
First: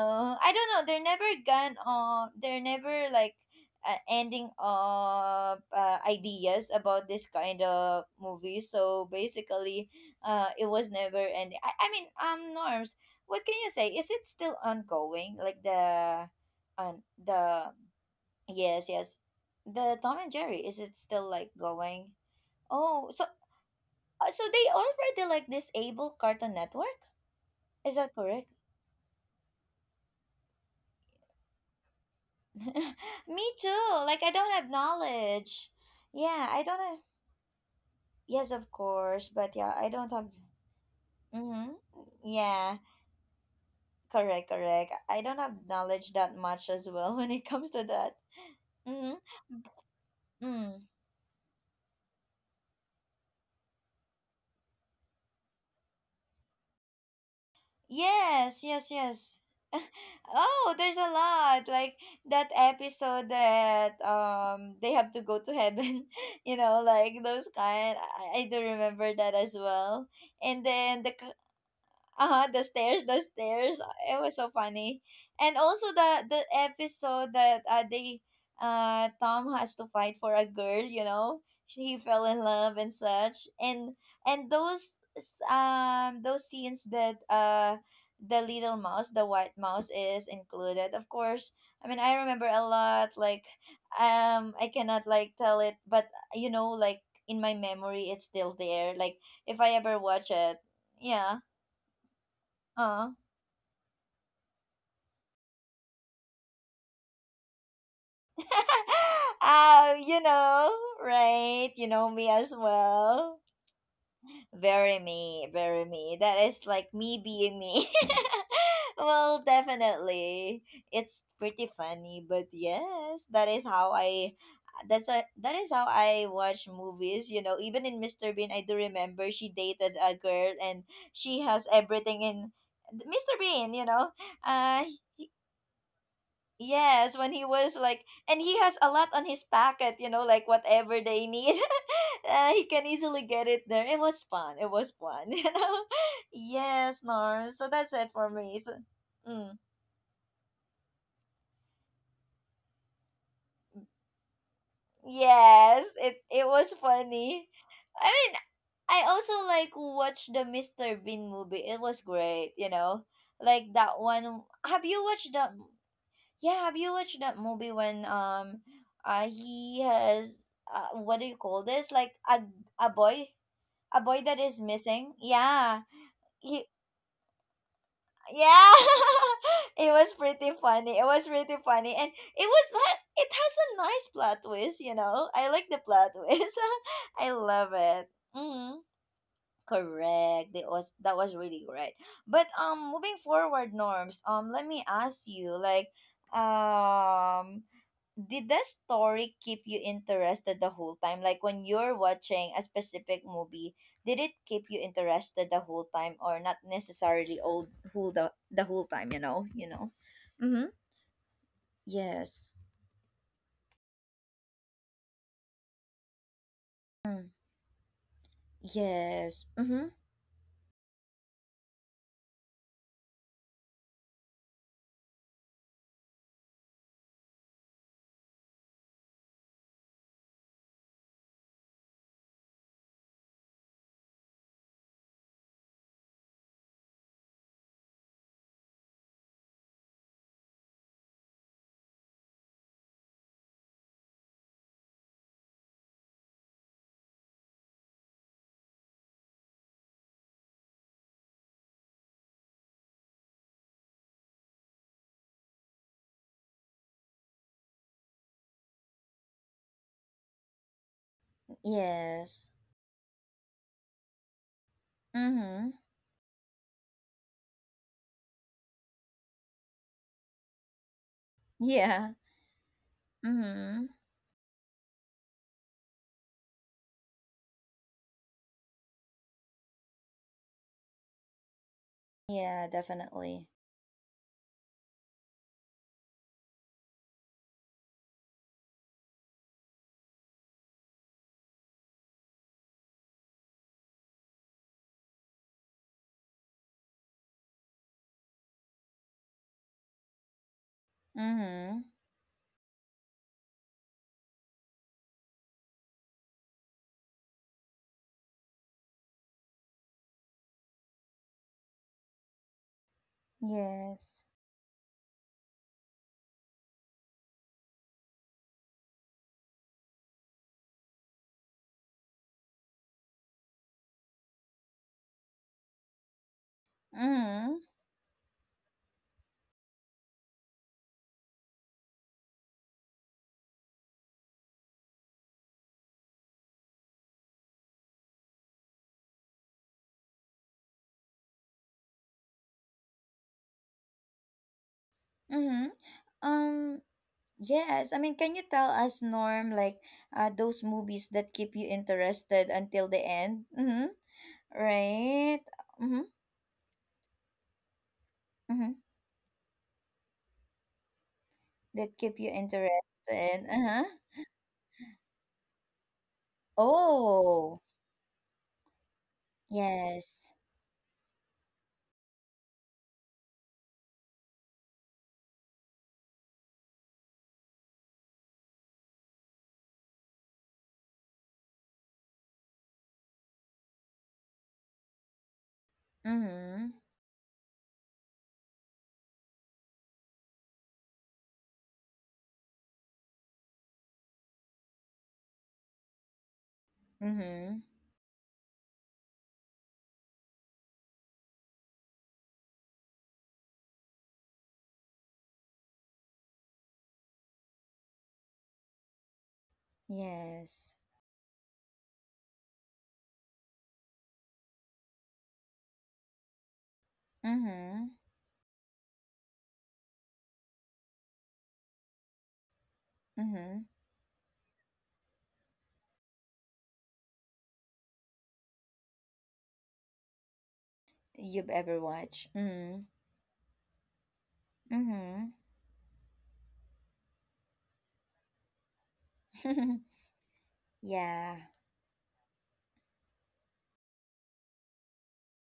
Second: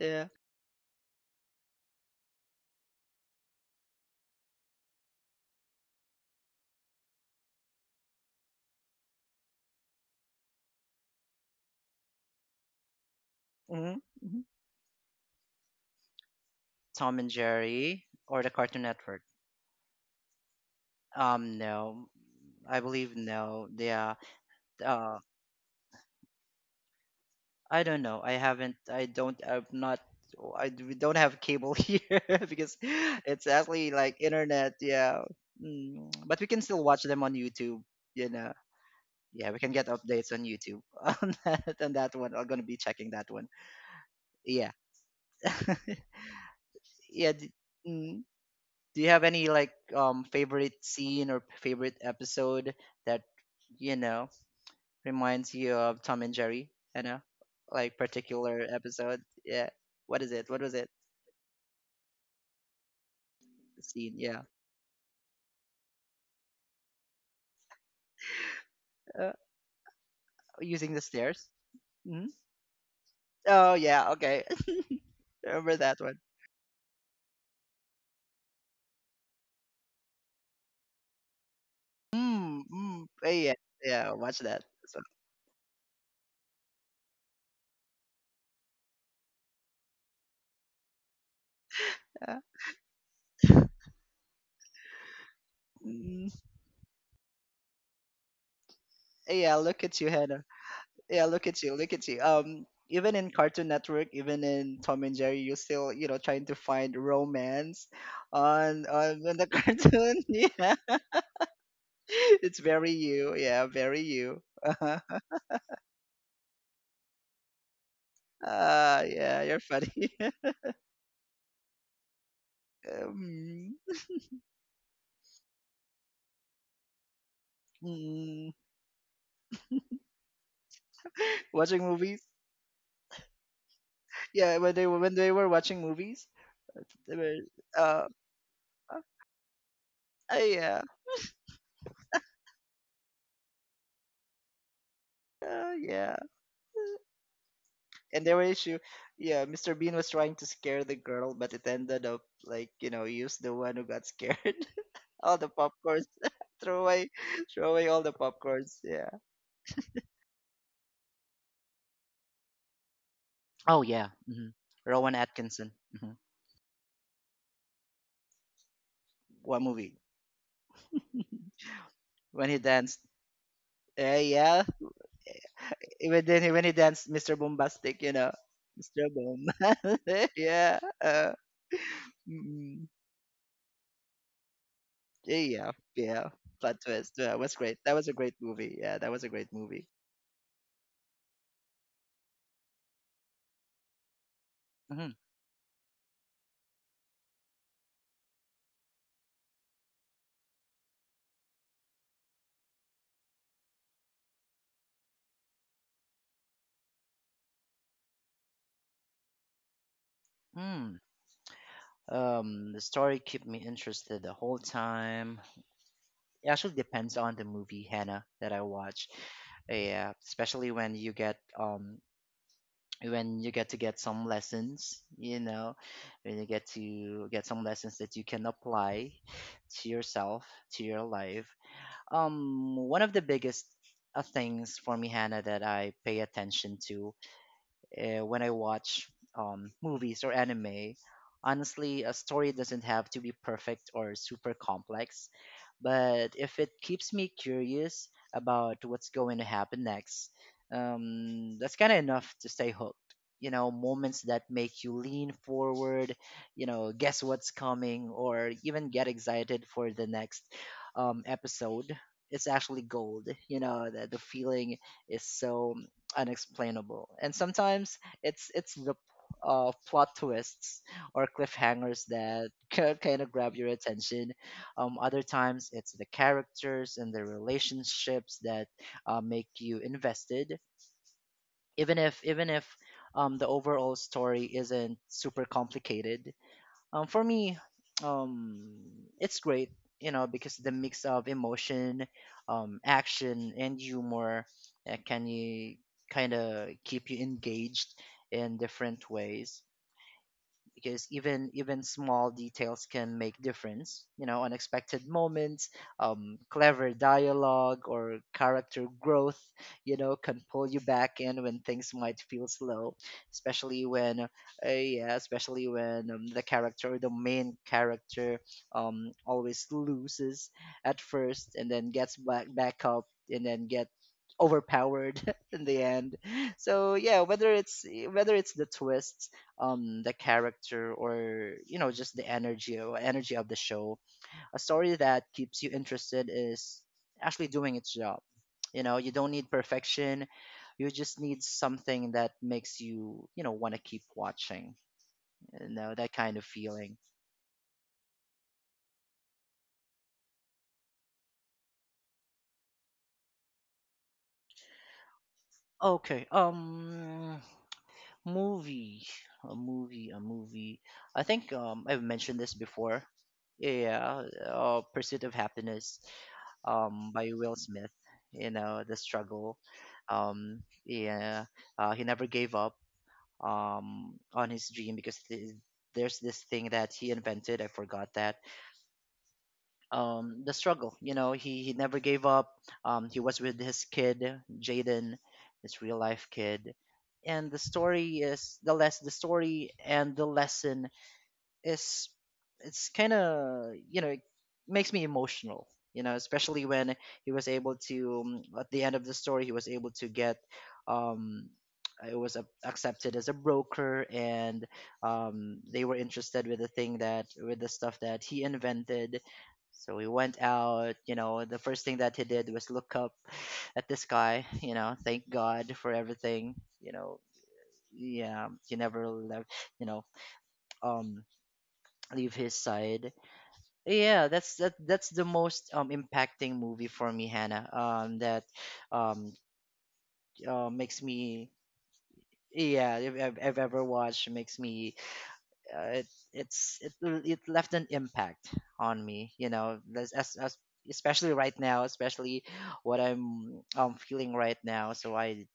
[SPEAKER 2] yeah.
[SPEAKER 1] I don't know, they're never gone on, they're never like ending of ideas about this kind of movie. So basically it was never ending. I mean Norms, what can you say?
[SPEAKER 2] Hmm.
[SPEAKER 1] Is it
[SPEAKER 2] Hmm.
[SPEAKER 1] still ongoing? Like the on
[SPEAKER 2] Tom and
[SPEAKER 1] the
[SPEAKER 2] Jerry or the Cartoon
[SPEAKER 1] Yes,
[SPEAKER 2] Network?
[SPEAKER 1] yes. The Tom and Jerry, is it still like
[SPEAKER 2] No,
[SPEAKER 1] going?
[SPEAKER 2] I
[SPEAKER 1] Oh,
[SPEAKER 2] believe
[SPEAKER 1] so
[SPEAKER 2] no. Yeah.
[SPEAKER 1] so they
[SPEAKER 2] Uh,
[SPEAKER 1] already like disable Cartoon Network?
[SPEAKER 2] I
[SPEAKER 1] Is
[SPEAKER 2] don't
[SPEAKER 1] that
[SPEAKER 2] know. I
[SPEAKER 1] correct?
[SPEAKER 2] haven't. I don't. I'm not. Oh, we don't have cable here, because it's
[SPEAKER 1] Me
[SPEAKER 2] actually
[SPEAKER 1] too.
[SPEAKER 2] like
[SPEAKER 1] Like I don't have
[SPEAKER 2] internet. Yeah,
[SPEAKER 1] knowledge.
[SPEAKER 2] mm. But we
[SPEAKER 1] Yeah,
[SPEAKER 2] can
[SPEAKER 1] I don't
[SPEAKER 2] still
[SPEAKER 1] have.
[SPEAKER 2] watch them on YouTube. You
[SPEAKER 1] Yes,
[SPEAKER 2] know.
[SPEAKER 1] of course,
[SPEAKER 2] Yeah,
[SPEAKER 1] but
[SPEAKER 2] we can
[SPEAKER 1] yeah,
[SPEAKER 2] get
[SPEAKER 1] I don't
[SPEAKER 2] updates
[SPEAKER 1] have.
[SPEAKER 2] on YouTube on that,
[SPEAKER 1] Mhm.
[SPEAKER 2] on that one. I'm gonna be
[SPEAKER 1] Yeah,
[SPEAKER 2] checking that one.
[SPEAKER 1] correct,
[SPEAKER 2] Yeah.
[SPEAKER 1] correct. I don't have knowledge that much as well when
[SPEAKER 2] Yeah.
[SPEAKER 1] it comes to that.
[SPEAKER 2] Mm, Do you
[SPEAKER 1] Mhm.
[SPEAKER 2] have any, like, favorite
[SPEAKER 1] Mm.
[SPEAKER 2] scene or favorite episode that you know reminds you of Tom and Jerry? You know, like,
[SPEAKER 1] Yes,
[SPEAKER 2] particular
[SPEAKER 1] yes,
[SPEAKER 2] episode.
[SPEAKER 1] yes.
[SPEAKER 2] Yeah. What is it? What
[SPEAKER 1] Oh,
[SPEAKER 2] was it?
[SPEAKER 1] there's a lot. Like that episode
[SPEAKER 2] The
[SPEAKER 1] that
[SPEAKER 2] scene. Yeah,
[SPEAKER 1] they have to go to heaven, you know, like those kind. I do remember
[SPEAKER 2] uh,
[SPEAKER 1] that as well. And
[SPEAKER 2] using the
[SPEAKER 1] then the
[SPEAKER 2] stairs. hmm
[SPEAKER 1] uh huh. the stairs the
[SPEAKER 2] Oh
[SPEAKER 1] stairs
[SPEAKER 2] yeah,
[SPEAKER 1] it was
[SPEAKER 2] okay.
[SPEAKER 1] so funny. And
[SPEAKER 2] Remember
[SPEAKER 1] also
[SPEAKER 2] that
[SPEAKER 1] the
[SPEAKER 2] one.
[SPEAKER 1] the episode that they Tom has to fight for a girl. You know, he fell in love and
[SPEAKER 2] Mm.
[SPEAKER 1] such.
[SPEAKER 2] Yeah,
[SPEAKER 1] And
[SPEAKER 2] yeah. Watch
[SPEAKER 1] and
[SPEAKER 2] that.
[SPEAKER 1] those
[SPEAKER 2] So,
[SPEAKER 1] s- um those scenes that the little mouse, the white mouse is included, of course. I mean, I
[SPEAKER 2] yeah.
[SPEAKER 1] remember a lot, like I cannot like tell it, but
[SPEAKER 2] Mm.
[SPEAKER 1] you know, like in my memory it's still there. Like
[SPEAKER 2] Yeah,
[SPEAKER 1] if I
[SPEAKER 2] look at
[SPEAKER 1] ever
[SPEAKER 2] you,
[SPEAKER 1] watch
[SPEAKER 2] Hannah.
[SPEAKER 1] it,
[SPEAKER 2] Yeah,
[SPEAKER 1] yeah.
[SPEAKER 2] look at you, look at you.
[SPEAKER 1] uh
[SPEAKER 2] Even in Cartoon Network, even in Tom and Jerry, you're still trying to find romance on the
[SPEAKER 1] you
[SPEAKER 2] cartoon.
[SPEAKER 1] know,
[SPEAKER 2] Yeah,
[SPEAKER 1] right? You know me as
[SPEAKER 2] it's very you.
[SPEAKER 1] well.
[SPEAKER 2] Yeah, very you.
[SPEAKER 1] Very
[SPEAKER 2] Uh-huh.
[SPEAKER 1] me, very me. That is like me being me. Well,
[SPEAKER 2] Yeah, you're funny.
[SPEAKER 1] definitely. It's pretty funny, but yes, that is
[SPEAKER 2] um,
[SPEAKER 1] how I that's a, that is how I watch movies, you know. Even in Mr.
[SPEAKER 2] mm.
[SPEAKER 1] Bean, I do remember she dated a girl and she has
[SPEAKER 2] Watching
[SPEAKER 1] everything
[SPEAKER 2] movies.
[SPEAKER 1] in Mr. Bean, you know.
[SPEAKER 2] Yeah,
[SPEAKER 1] Uh
[SPEAKER 2] when they were watching movies, they
[SPEAKER 1] Yes, when
[SPEAKER 2] were
[SPEAKER 1] he was like,
[SPEAKER 2] uh,
[SPEAKER 1] and he has a lot on his packet, you know, like
[SPEAKER 2] yeah,
[SPEAKER 1] whatever they need, he can easily get it there. It was fun. It was fun, you know.
[SPEAKER 2] yeah,
[SPEAKER 1] Yes, Norm. So that's it
[SPEAKER 2] and
[SPEAKER 1] for
[SPEAKER 2] there were
[SPEAKER 1] me. So,
[SPEAKER 2] issue. Yeah,
[SPEAKER 1] mm,
[SPEAKER 2] Mr. Bean was trying to scare the girl, but it ended up like, he was the one who got scared. All the
[SPEAKER 1] yes,
[SPEAKER 2] popcorns,
[SPEAKER 1] it was
[SPEAKER 2] throw away,
[SPEAKER 1] funny.
[SPEAKER 2] throw away all
[SPEAKER 1] I
[SPEAKER 2] the
[SPEAKER 1] mean,
[SPEAKER 2] popcorns.
[SPEAKER 1] I
[SPEAKER 2] Yeah.
[SPEAKER 1] also like watched the Mr. Bean movie. It was great, you know. Like
[SPEAKER 2] Oh
[SPEAKER 1] that
[SPEAKER 2] yeah.
[SPEAKER 1] one. Have you
[SPEAKER 2] Rowan
[SPEAKER 1] watched that?
[SPEAKER 2] Atkinson. hmm
[SPEAKER 1] Yeah, have you watched that movie when
[SPEAKER 2] What
[SPEAKER 1] he
[SPEAKER 2] movie?
[SPEAKER 1] has, what do you call this? Like
[SPEAKER 2] When he
[SPEAKER 1] a
[SPEAKER 2] danced.
[SPEAKER 1] boy a boy that is
[SPEAKER 2] Yeah,
[SPEAKER 1] missing? Yeah. He
[SPEAKER 2] when he danced, Mr. Bombastic, you know,
[SPEAKER 1] Yeah.
[SPEAKER 2] Mr. Boom.
[SPEAKER 1] It was pretty
[SPEAKER 2] Yeah.
[SPEAKER 1] funny. It was pretty funny, and it was
[SPEAKER 2] Uh,
[SPEAKER 1] it has a nice plot twist, you know. I like
[SPEAKER 2] Yeah,
[SPEAKER 1] the plot
[SPEAKER 2] yeah.
[SPEAKER 1] twist.
[SPEAKER 2] Plot twist.
[SPEAKER 1] I
[SPEAKER 2] That was
[SPEAKER 1] love
[SPEAKER 2] great. That was
[SPEAKER 1] it.
[SPEAKER 2] a great movie.
[SPEAKER 1] Mhm.
[SPEAKER 2] Yeah, that was a great movie.
[SPEAKER 1] Correct. That was really great. But moving forward, Norms, let me
[SPEAKER 2] Hmm.
[SPEAKER 1] ask you, like um did the story keep you interested the whole time? Like when you're watching a specific movie, did it keep you interested the whole time or not necessarily all whole the whole time, you know, you know? Mm-hmm.
[SPEAKER 2] Mm.
[SPEAKER 1] Yes.
[SPEAKER 2] The story kept me interested the whole time. It actually depends
[SPEAKER 1] Mm.
[SPEAKER 2] on the movie, Hannah, that I watch.
[SPEAKER 1] Yes. Mm-hmm.
[SPEAKER 2] Yeah, especially when you get to get some lessons, you know, when you get to get some lessons that you can apply to yourself, to your life. One of the biggest things for me, Hannah, that I pay attention to when I watch movies or anime. Honestly, a story doesn't have to be perfect or super complex, but if it keeps me curious about what's going to happen next, that's kind of enough to stay hooked. You know, moments that make you lean forward, you know, guess what's coming, or even get excited for the next episode. It's
[SPEAKER 1] Yes.
[SPEAKER 2] actually gold. You know, the feeling is
[SPEAKER 1] Mm-hmm.
[SPEAKER 2] so unexplainable. And sometimes it's the plot twists or cliffhangers
[SPEAKER 1] Yeah.
[SPEAKER 2] that kind of grab your
[SPEAKER 1] Mm-hmm.
[SPEAKER 2] attention. Other times it's the characters and the relationships that make you invested, even if
[SPEAKER 1] Yeah,
[SPEAKER 2] the
[SPEAKER 1] definitely.
[SPEAKER 2] overall story isn't super complicated. For me, um, it's great, you know, because the mix of emotion, action, and humor can you kind of keep you engaged in different ways because even
[SPEAKER 1] Mm-hmm.
[SPEAKER 2] even small details can make difference, you know, unexpected moments, clever dialogue or character growth, you know, can pull you back in when things might feel slow, especially when
[SPEAKER 1] Yes.
[SPEAKER 2] yeah, especially when the character or the main character always loses at first and then gets back up and then get overpowered in the end. So yeah,
[SPEAKER 1] Mm-hmm.
[SPEAKER 2] whether it's the twists, the character, or you know just the energy or energy of the show. A story that keeps you interested is actually doing its job. You know, you don't need perfection, you just need something that makes you, you know, want to keep watching. You
[SPEAKER 1] Mm-hmm.
[SPEAKER 2] know, that kind of
[SPEAKER 1] Um,
[SPEAKER 2] feeling.
[SPEAKER 1] yes. I mean, can you tell us, Norm, like those movies that keep you interested until the end? Mm-hmm. Right? Mm-hmm.
[SPEAKER 2] Okay,
[SPEAKER 1] Mm-hmm.
[SPEAKER 2] movie a movie I think
[SPEAKER 1] That
[SPEAKER 2] I've
[SPEAKER 1] keep you
[SPEAKER 2] mentioned this before.
[SPEAKER 1] interested. Uh-huh.
[SPEAKER 2] Yeah, Pursuit of Happiness by Will
[SPEAKER 1] Oh,
[SPEAKER 2] Smith. You know, the struggle.
[SPEAKER 1] yes.
[SPEAKER 2] Yeah, he never gave up on his dream because there's this thing that he invented. I forgot that. The struggle. You know, he never gave up. He was with his kid Jaden, his real life
[SPEAKER 1] Mm-hmm.
[SPEAKER 2] kid, and the story is the less the story and the lesson is, it's kind of, you know, it makes me emotional, you know, especially when he was
[SPEAKER 1] Mm-hmm.
[SPEAKER 2] able to, at the end of the story, he was able to get um it was accepted as a broker, and they were interested with the stuff that he invented. So we went
[SPEAKER 1] Yes.
[SPEAKER 2] out, you know, the first thing that he did was look up at the sky, you know, thank God for everything, you know.
[SPEAKER 1] Mm-hmm.
[SPEAKER 2] Yeah, he never left, you know, um leave his side.
[SPEAKER 1] Mm-hmm.
[SPEAKER 2] Yeah, that's that's the most impacting movie for me, Hannah. That um makes
[SPEAKER 1] You've
[SPEAKER 2] me,
[SPEAKER 1] ever watched. Mm-hmm.
[SPEAKER 2] yeah, if I've ever watched it, makes me
[SPEAKER 1] Mm-hmm.
[SPEAKER 2] it it left an impact on me. You know, as especially
[SPEAKER 1] Yeah.
[SPEAKER 2] right now, especially what I'm feeling right now. So I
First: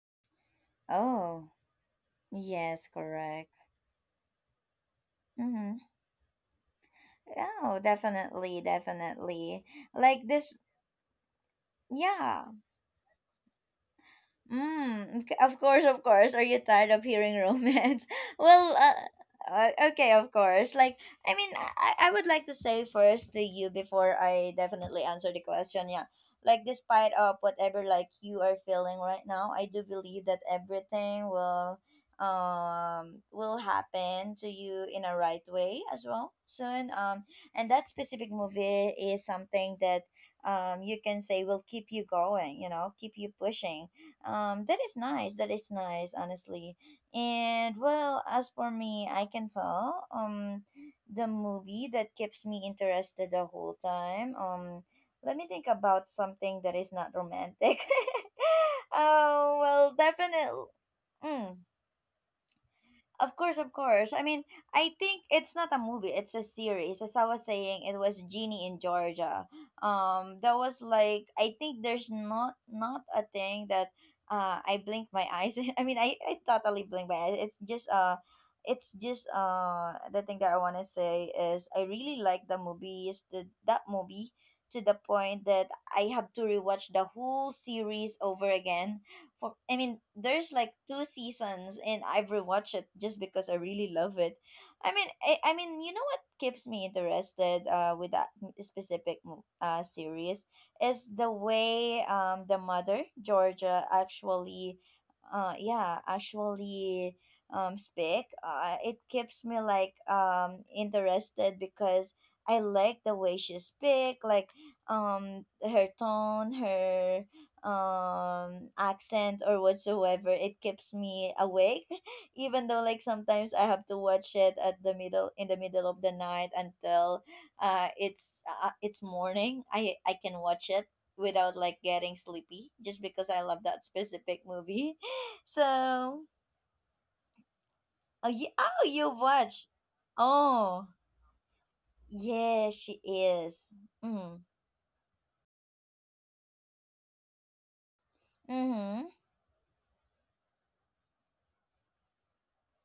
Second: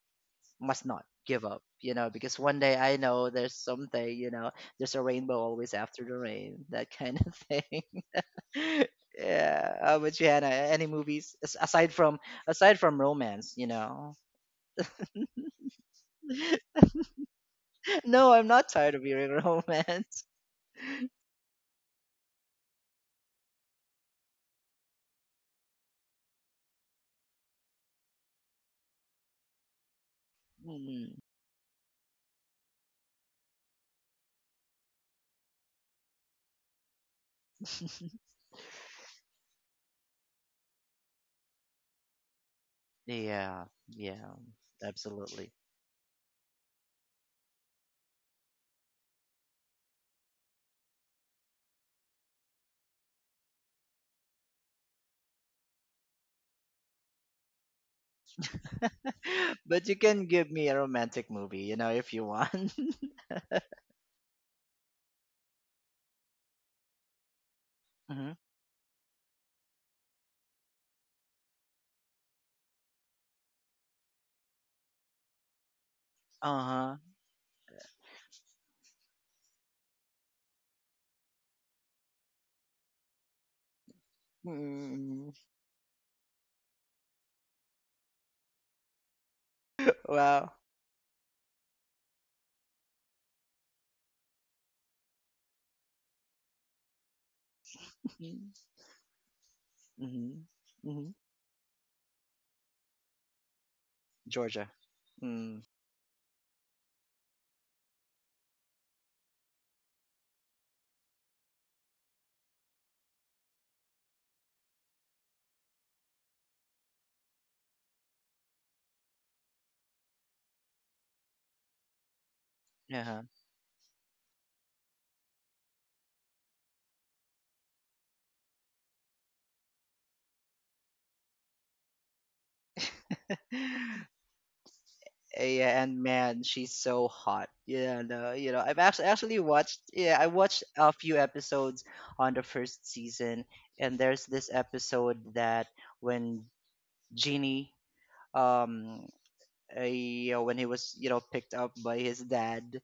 [SPEAKER 2] must not give
[SPEAKER 1] Oh.
[SPEAKER 2] up. You know, because one day
[SPEAKER 1] Yes,
[SPEAKER 2] I know
[SPEAKER 1] correct.
[SPEAKER 2] there's something. You know, there's a rainbow always
[SPEAKER 1] Mm-hmm.
[SPEAKER 2] after the rain. That kind of
[SPEAKER 1] Oh,
[SPEAKER 2] thing.
[SPEAKER 1] definitely, definitely.
[SPEAKER 2] Yeah. How about you,
[SPEAKER 1] Like
[SPEAKER 2] Hannah?
[SPEAKER 1] this,
[SPEAKER 2] Any movies aside from
[SPEAKER 1] yeah.
[SPEAKER 2] romance? You know.
[SPEAKER 1] Mm, of course, of course. Are you tired of hearing romance?
[SPEAKER 2] No, I'm not
[SPEAKER 1] Well,
[SPEAKER 2] tired of hearing
[SPEAKER 1] okay,
[SPEAKER 2] romance.
[SPEAKER 1] of course. Like, I mean, I would like to say first to you before I definitely answer the question. Yeah, like despite of whatever like you are feeling right now, I do believe that
[SPEAKER 2] Mm.
[SPEAKER 1] everything will happen to you in a right way as well soon. And that specific movie is something that you can say will keep you going. You know, keep you
[SPEAKER 2] Yeah.
[SPEAKER 1] pushing.
[SPEAKER 2] Yeah.
[SPEAKER 1] That is nice.
[SPEAKER 2] Absolutely.
[SPEAKER 1] That is nice, honestly. And well, as for me, I can tell the movie that keeps me interested the whole time. Let me think about something that is not romantic. Oh
[SPEAKER 2] But
[SPEAKER 1] well,
[SPEAKER 2] you can give me
[SPEAKER 1] definitely.
[SPEAKER 2] a romantic
[SPEAKER 1] Mm,
[SPEAKER 2] movie, you know, if you want.
[SPEAKER 1] of course, of course. I mean, I think it's not a movie, it's a series. As I was saying, it was
[SPEAKER 2] hmm
[SPEAKER 1] Genie in Georgia. That was like, I think there's not a thing that I blink my eyes. I mean, I
[SPEAKER 2] Uh
[SPEAKER 1] totally blink
[SPEAKER 2] huh.
[SPEAKER 1] my eyes. It's just the thing that I want to say is I really like the movies, is to that movie, to the
[SPEAKER 2] mm
[SPEAKER 1] point that I have to rewatch the whole series over again. For I mean,
[SPEAKER 2] Wow.
[SPEAKER 1] there's like two seasons and I've rewatched it just because I really love it. I mean, you know what keeps me interested with that m- specific mo- uh
[SPEAKER 2] hmm
[SPEAKER 1] series is
[SPEAKER 2] hmm
[SPEAKER 1] the way the mother, Georgia,
[SPEAKER 2] Georgia.
[SPEAKER 1] actually uh
[SPEAKER 2] Mm.
[SPEAKER 1] yeah, actually speak. It keeps me like interested because I like the way she speak, like her tone, her accent or whatsoever. It keeps me awake even though like
[SPEAKER 2] Uh-huh.
[SPEAKER 1] sometimes I have to watch it at the middle of the night until it's morning. I can watch it without like getting sleepy just because I love that specific movie.
[SPEAKER 2] Yeah, and
[SPEAKER 1] So
[SPEAKER 2] man, she's so hot. Yeah,
[SPEAKER 1] oh,
[SPEAKER 2] no, you know, I've
[SPEAKER 1] oh you
[SPEAKER 2] actually
[SPEAKER 1] watch.
[SPEAKER 2] watched. Yeah, I watched
[SPEAKER 1] Oh
[SPEAKER 2] a few episodes on the
[SPEAKER 1] yeah,
[SPEAKER 2] first
[SPEAKER 1] she
[SPEAKER 2] season,
[SPEAKER 1] is.
[SPEAKER 2] and there's
[SPEAKER 1] Mm.
[SPEAKER 2] this episode that when Genie, um,
[SPEAKER 1] Mm-hmm.
[SPEAKER 2] you know, when he was, you know, picked up by his dad,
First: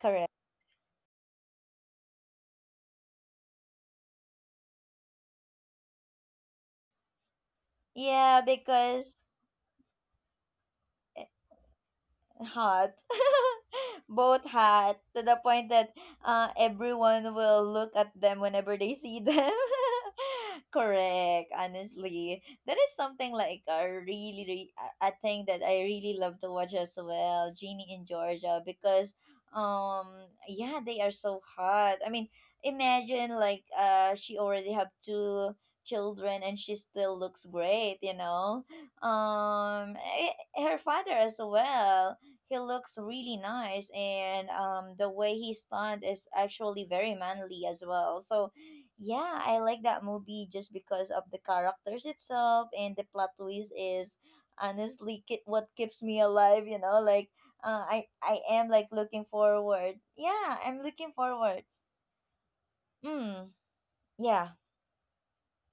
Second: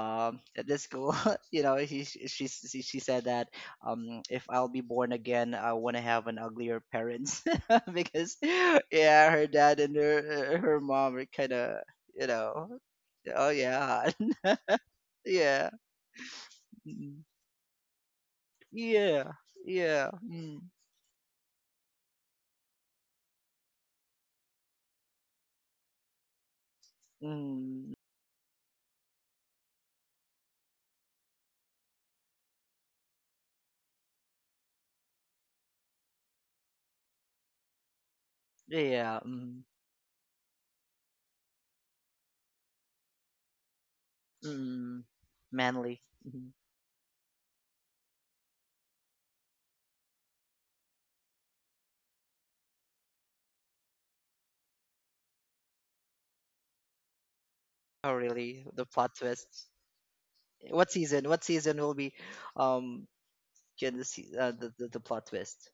[SPEAKER 1] Correct.
[SPEAKER 2] at the school, you know, he she said that if I'll be born again, I want to have an uglier parents because
[SPEAKER 1] Yeah, because
[SPEAKER 2] yeah, her dad and her mom are kind of, you know.
[SPEAKER 1] hot,
[SPEAKER 2] Oh yeah.
[SPEAKER 1] both hot, to the point
[SPEAKER 2] Yeah.
[SPEAKER 1] that
[SPEAKER 2] Mm.
[SPEAKER 1] everyone will look at them whenever they see
[SPEAKER 2] Yeah.
[SPEAKER 1] them.
[SPEAKER 2] Yeah. Mm.
[SPEAKER 1] Correct, honestly. That is something like a really, really a thing that I really love to watch as well, Genie
[SPEAKER 2] Mm.
[SPEAKER 1] and Georgia, because um yeah, they are so hot. I mean, imagine like she already have two children and she still looks great, you know.
[SPEAKER 2] Yeah. Mm.
[SPEAKER 1] um eh, Her father as well, he looks really nice, and
[SPEAKER 2] Mm.
[SPEAKER 1] the way he
[SPEAKER 2] Manly.
[SPEAKER 1] stunned is
[SPEAKER 2] Mhm.
[SPEAKER 1] actually very manly as well. So yeah, I like that movie just because of the characters itself, and the plot twist is honestly what keeps me alive, you know. Like uh, i
[SPEAKER 2] Oh
[SPEAKER 1] i
[SPEAKER 2] really?
[SPEAKER 1] am like
[SPEAKER 2] The plot
[SPEAKER 1] looking
[SPEAKER 2] twist.
[SPEAKER 1] forward, yeah, I'm
[SPEAKER 2] What
[SPEAKER 1] looking
[SPEAKER 2] season? What
[SPEAKER 1] forward.
[SPEAKER 2] season will be um
[SPEAKER 1] Mm.
[SPEAKER 2] can the se-
[SPEAKER 1] Yeah,
[SPEAKER 2] the plot twist?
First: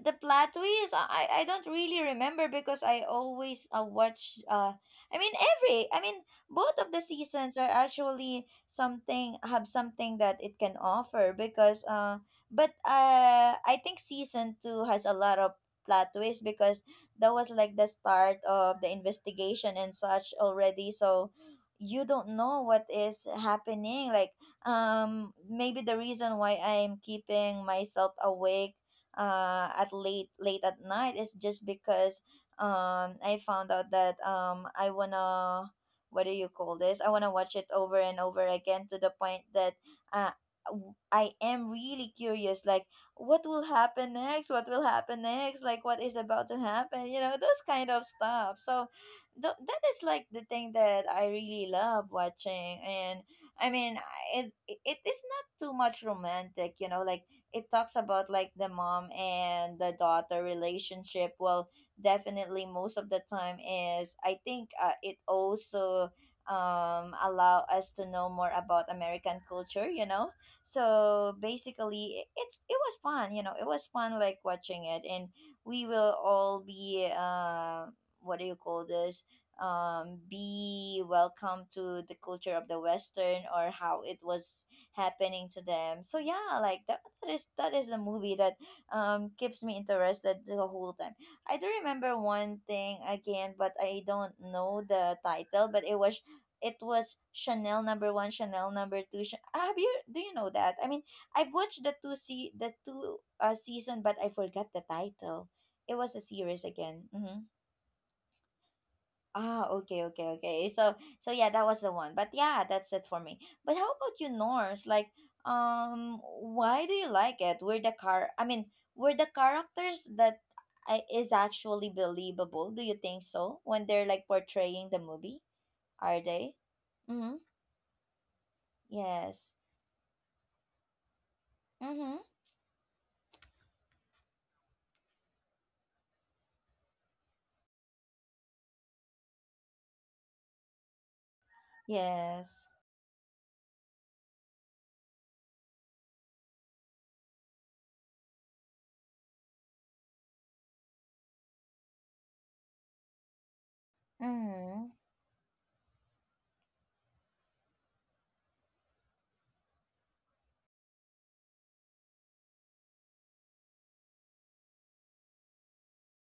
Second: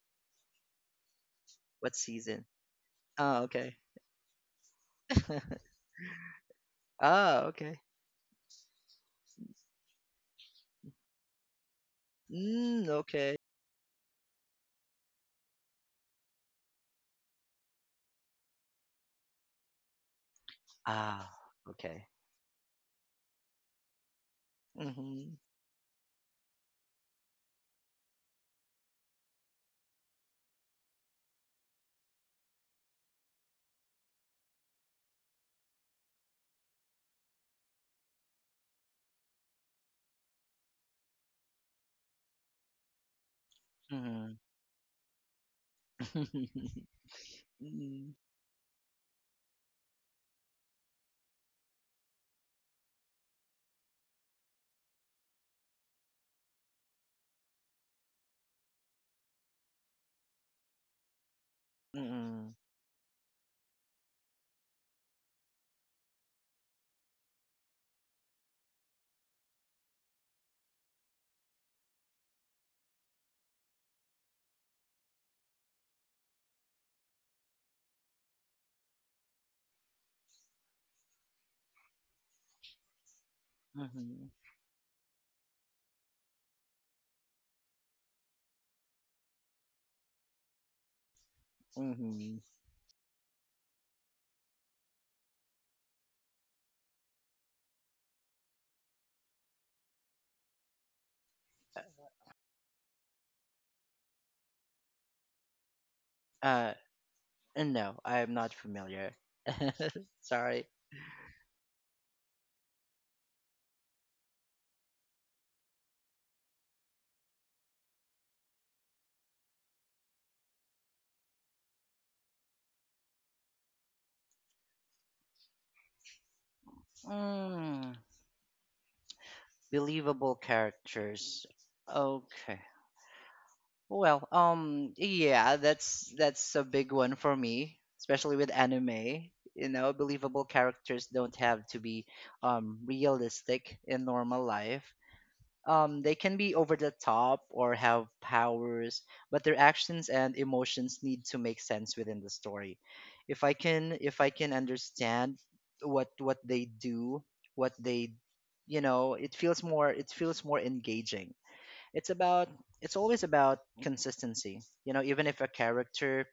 [SPEAKER 1] the plot twist, I don't
[SPEAKER 2] What
[SPEAKER 1] really
[SPEAKER 2] season?
[SPEAKER 1] remember because I
[SPEAKER 2] Oh,
[SPEAKER 1] always
[SPEAKER 2] okay.
[SPEAKER 1] watch I mean both of the
[SPEAKER 2] Ah,
[SPEAKER 1] seasons are
[SPEAKER 2] okay.
[SPEAKER 1] actually something, have something that it can offer. Because but
[SPEAKER 2] Mm, okay.
[SPEAKER 1] I think season 2 has a lot of plot twist, because that was like the start of the investigation and such already. So
[SPEAKER 2] Ah,
[SPEAKER 1] you
[SPEAKER 2] okay.
[SPEAKER 1] don't know what is happening. Like
[SPEAKER 2] Mhm.
[SPEAKER 1] maybe the reason why I'm keeping myself awake at late at night is just because I found out that I wanna, what do you call this? I wanna watch it over and over again, to the point that uh, I am really curious. Like, what will happen
[SPEAKER 2] Mhm.
[SPEAKER 1] next? What will happen next? Like, what is about to happen? You know, those kind of
[SPEAKER 2] Mhm.
[SPEAKER 1] stuff. So that is like the thing that I really love watching. And I mean, it is not too much romantic. You know, like it talks about like the mom and the daughter relationship well
[SPEAKER 2] Mhm.
[SPEAKER 1] definitely most of the time is I think it also allow us to know more about American culture, you know. So basically it was fun, you know, it was fun like watching it. And we will all be what do you call this be welcome to the culture of the western or how it
[SPEAKER 2] Mhm.
[SPEAKER 1] was happening to them, so yeah, like that, that is a movie that keeps me interested the whole time. I do remember
[SPEAKER 2] Mhm.
[SPEAKER 1] one thing again, but I don't know the title. But it was Chanel number one, Chanel number two. Ch- ah, have you do you know that? I mean, I've watched the two season, but I forgot the title. It was a series
[SPEAKER 2] Uh,
[SPEAKER 1] again. Mm-hmm.
[SPEAKER 2] No, I am not familiar.
[SPEAKER 1] Ah, okay, okay,
[SPEAKER 2] Sorry.
[SPEAKER 1] okay. So, so yeah, that was the one. But yeah, that's it for me. But how about you, Norse? Like, why do you like it? I mean, were the characters that is actually believable? Do you think so? When they're like portraying the movie, are they? Mm-hmm.
[SPEAKER 2] Mm,
[SPEAKER 1] Yes.
[SPEAKER 2] believable characters.
[SPEAKER 1] Mm-hmm.
[SPEAKER 2] Okay. Well, yeah, that's a big one for me, especially with anime. You know, believable characters don't have to be
[SPEAKER 1] Yes.
[SPEAKER 2] realistic in normal life. They can be over the top or have powers, but their actions and emotions need to make sense within the story. If I can
[SPEAKER 1] Mm-hmm.
[SPEAKER 2] understand what they do, what they, you know, it feels more engaging. It's about, it's always about consistency. You know, even if a character